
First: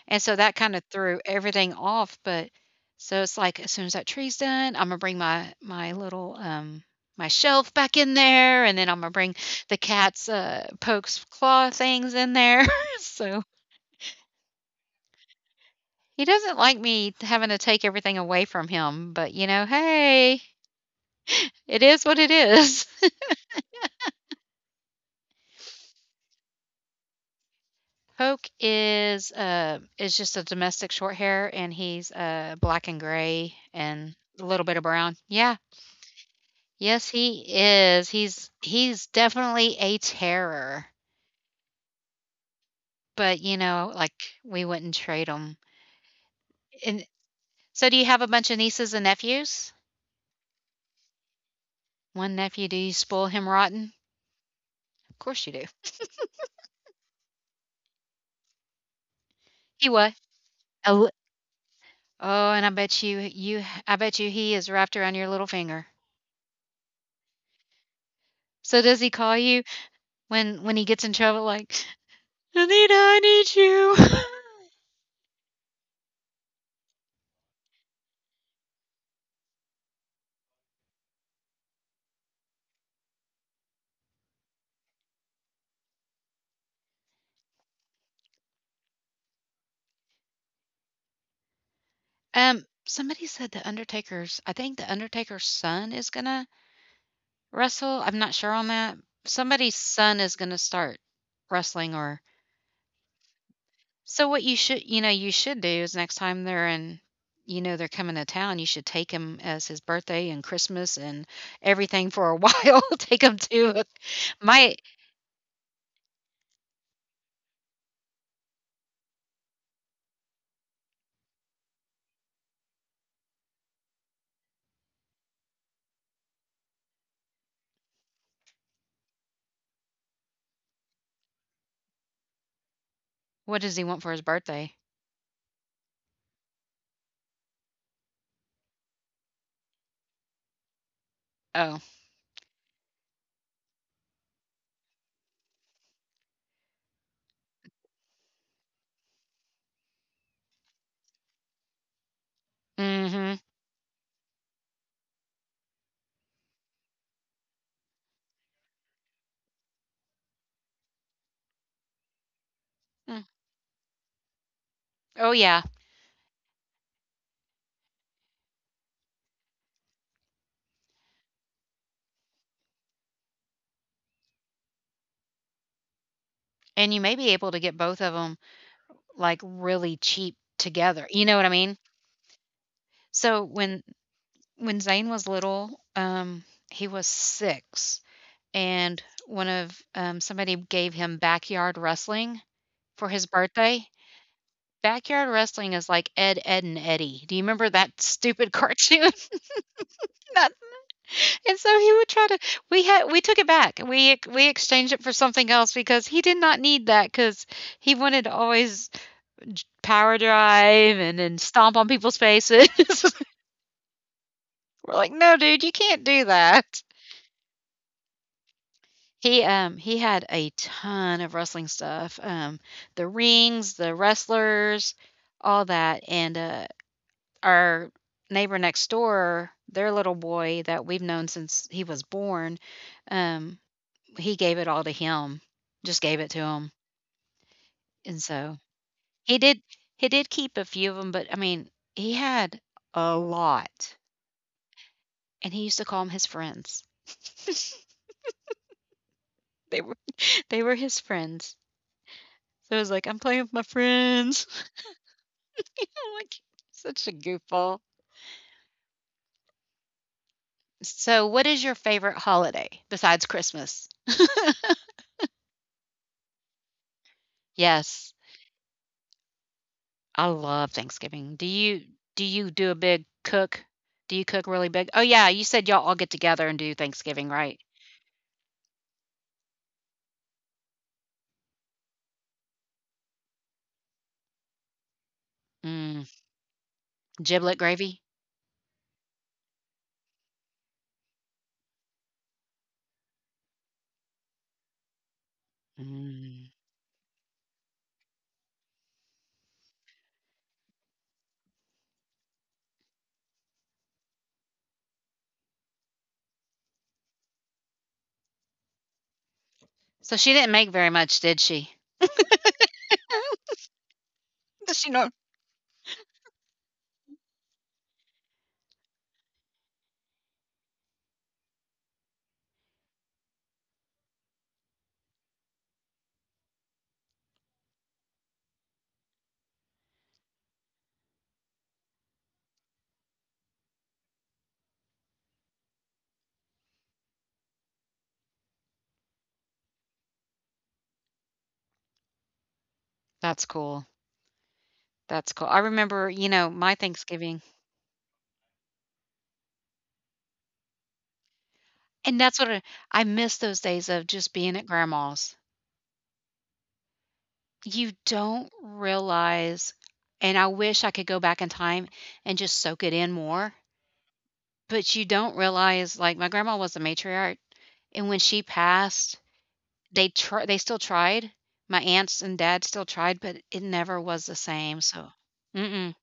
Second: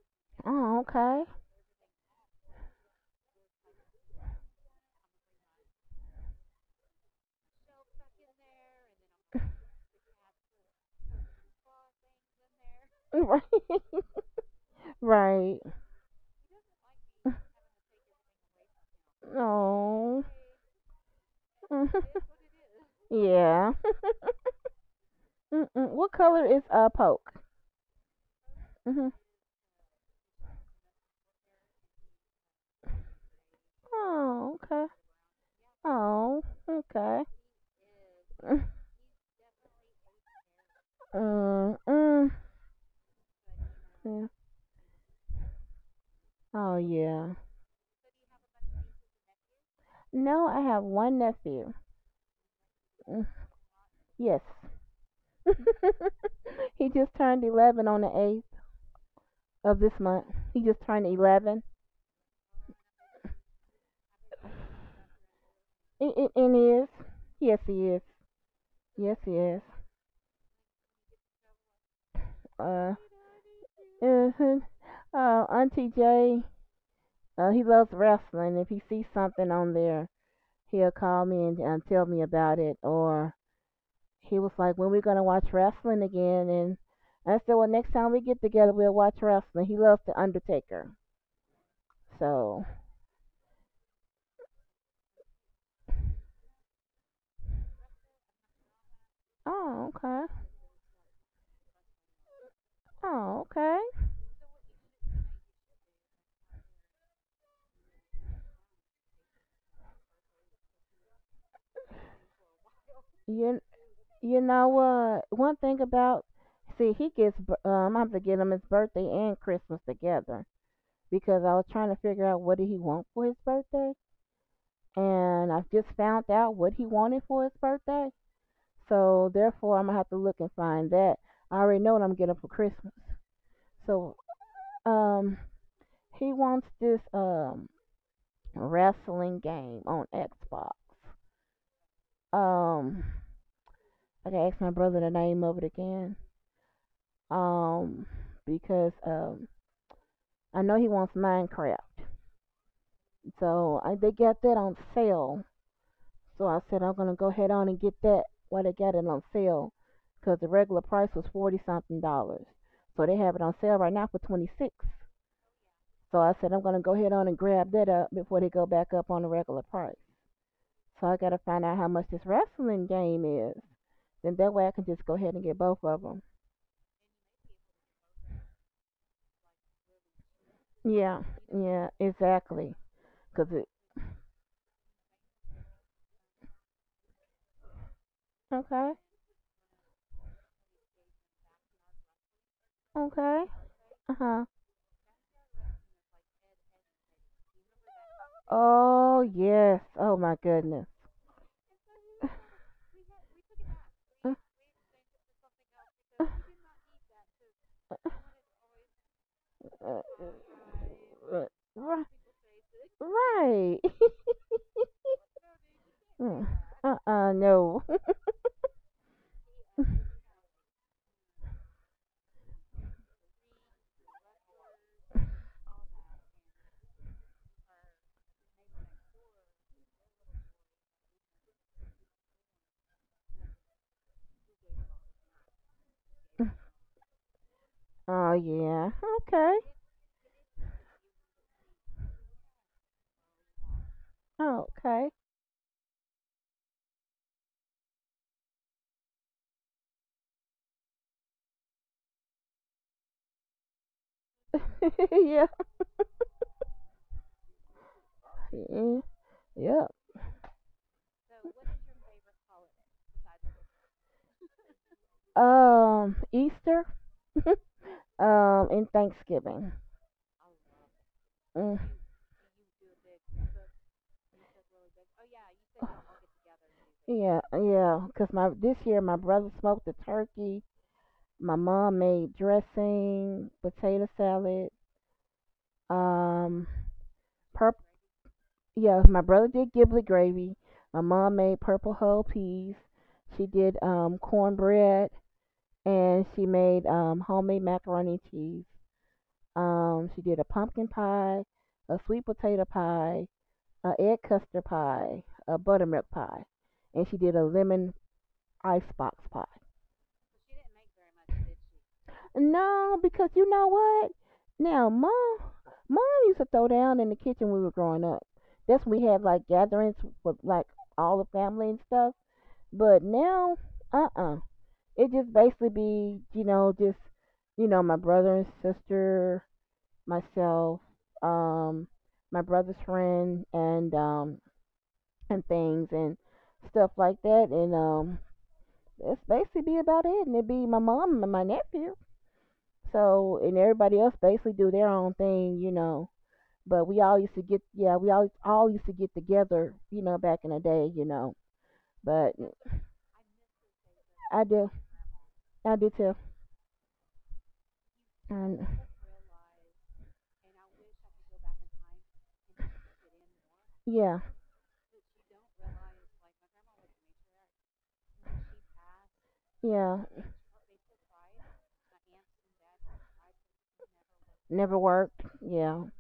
and so that Oh, kinda threw okay. everything off, but so it's like, as soon as that tree's done, Imma bring my little, my shelf back in there, and then Imma bring the cat's, Poke's claw things in there, so Right. Right. he doesn't like me having to take everything away from him, but, you know, Oh. hey. It is what it is. yeah. Mm-mm. What color is a poke? Poke Hmm is just a domestic short hair and he's black and gray and a Oh, little bit of okay. brown. Yeah. Oh, Yes, okay. he is. He's definitely a terror. Mm, mm, But you know, yeah. like we wouldn't trade him. Oh, And yeah. so do you have a bunch of nieces and nephews? No, I have one nephew. One nephew, do you spoil Mm, him rotten? yes. Of course you do. He just turned 11 on the 8th of He this what? month. He just A turned li- 11. Oh, and I bet you I bet you he is wrapped around your little finger. And, and he is. Yes, he is. So does he Yes, he call is. you when he gets in trouble, like Anita, Uh, I need you. mhm. Auntie Jay, he loves wrestling. If he sees something on there, he'll call me and tell me about it. Or he was like, "When are we gonna watch wrestling again?" And I said, "Well, next time we get together, we'll watch wrestling." He loves the Undertaker, Um, so somebody said the Undertaker's. I think the Undertaker's son is gonna wrestle. I'm not sure on that. Somebody's oh son okay, is gonna start wrestling, or oh okay. so. What you should, you know, you should do is next time they're in, you know, they're coming to town, you should take him as his birthday and Christmas and everything for a while. Take him You to a- you know my. what? One thing about see he gets I have to get him his birthday and Christmas together because I was trying to figure out what did he want for his birthday, and I've just found out what he wanted for his birthday. So therefore, I'm gonna have to look and find that. I already know what I'm getting for Christmas. What does he want for So his birthday? um He wants this wrestling game on Xbox. Oh, Um, I gotta ask my brother the name of it again. Um, because I know he wants Minecraft, mm-hmm. so I, they got that on sale. So I said I'm gonna go ahead on and get that while they got it on sale, because the regular price was 40 something dollars. So they Mm. have it on sale right now for 26. Oh yeah, So I said I'm gonna go ahead on and grab that up before they go back up on the regular price. So I gotta find out how much this wrestling game is. Then that way I can just go ahead and get both of them. and you may be able to get both of them like, really cheap together, Yeah, you know what I mean? yeah, exactly. So, Cause it. When Zane was little, he was 6, Okay, and one of somebody gave him Backyard Wrestling for his okay. birthday. Uh huh. Backyard Wrestling is like Ed, Ed and Eddie. Do you remember that stupid cartoon? Oh yes. Oh my That goodness. and so he would try to we had we took it back. We exchanged it for something else because he did not need that because he wanted to always Uh, power drive and then uh, stomp uh, on uh, people's faces. right. We're like, no, dude, you can't do that. Uh. No. He had a ton of wrestling stuff, the rings, the wrestlers, all that, and our neighbor next door, their little boy that we've known since he was born, um he gave it all to him, just gave it to him, and Oh so yeah. he Okay. did he did keep a few of them, but I mean he had a lot. Okay. And he used to call them his friends. They were they were his friends. So it was like, I'm playing with my friends. yeah. You know, like such a goofball. Yeah. Yeah. So what is your favorite holiday besides Christmas? Easter. Yes. Um. And Thanksgiving. I love Thanksgiving. Do Mm. you do you do a big cook? Do you cook really big? Oh yeah, you said y'all all get together and do Thanksgiving, Yeah, right? yeah. Cause my this year my brother smoked the turkey. My mom made dressing, potato salad. Mm. Um, Giblet Purple. gravy? Yeah, my brother did giblet gravy. My mom made purple hull peas. She did cornbread, and she Mm. made homemade macaroni and cheese. She did a pumpkin pie, a sweet potato pie, a egg custard pie, a buttermilk pie, and she did a lemon icebox pie. So she didn't make very much, did she? No, because you know what? Does she Now, know? mom used to throw down in the kitchen when we were growing up. That's when we had like gatherings with like all the family and stuff. But now, uh uh it just basically be, you know, just, you know, my brother and sister, myself, um, my brother's friend and things and stuff like that and that's basically be about it and it'd be my mom and my nephew. So That's and cool. everybody else basically do their own That's cool. I thing, you remember, know. you know, my But Thanksgiving. We all used to get together, you know, back in the day, you know. And But that's what I miss those days of just I being at do grandma's. I do too. You don't And realize and I wish I could go back in time and just soak it in more, yeah, but you don't realize, like, my grandma was the matriarch, and when she passed, yeah. They still tried. My aunts and dad still tried, but it never was the Never same, so worked. Yeah. mm-mm.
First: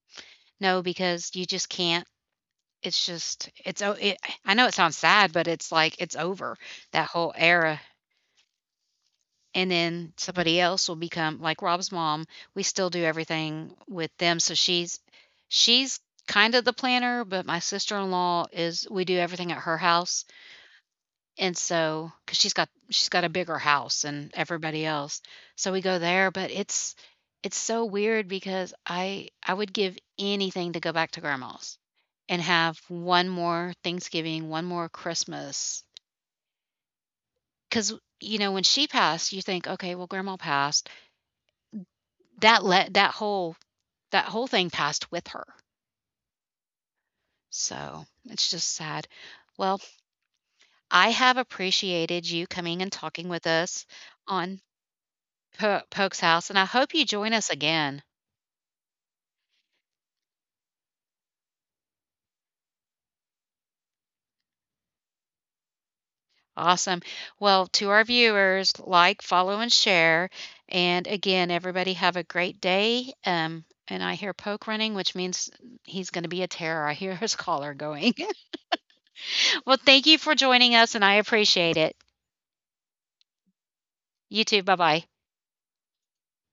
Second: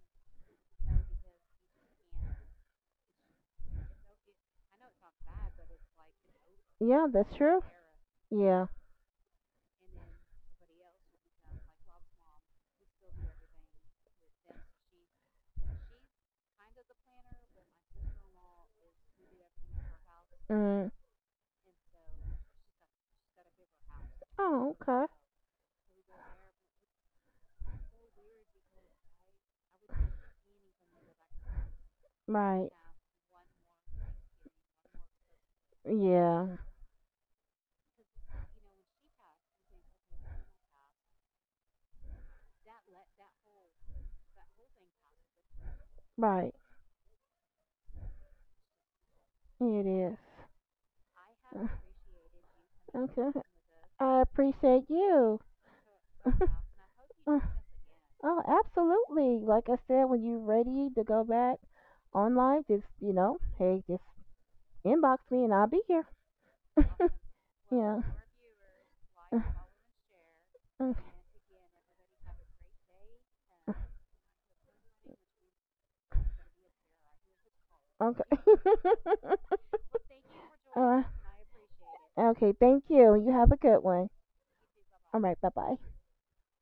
No, because you just can't. It's just it I know it sounds sad, but it's like, it's over, Yeah, that whole that's true. era. Yeah. And then somebody else will become like Rob's mom. We still do everything with them, so she's kind of the planner, but my sister-in-law is we do everything at her house. Mm. And so cuz she's got a bigger house than Oh, everybody okay. else. So we go there, but it's so weird because I would give anything to go back to grandma's and Right. have one more Thanksgiving, one more Christmas. Yeah. Cuz you know when she passed, you think, okay, well grandma passed that let that whole thing passed with her. Right. So, it's just sad. Well, It is. I have appreciated you coming and talking Okay. with us I on appreciate you. Po Poke's House, and I hope you join us again. Oh, absolutely. Like I said, when you're ready to go back online, just, you know, hey, just inbox me and I'll be here. Awesome. Well, to yeah. our viewers, like, follow, and share. And again, everybody have a great day. And I hear Poke running, which means he's gonna be a terror. I hear his collar going. Okay. Well, thank you for joining us, uh, and I appreciate it. okay. Thank you. You have a good one. You too. Bye-bye. All right. Bye bye.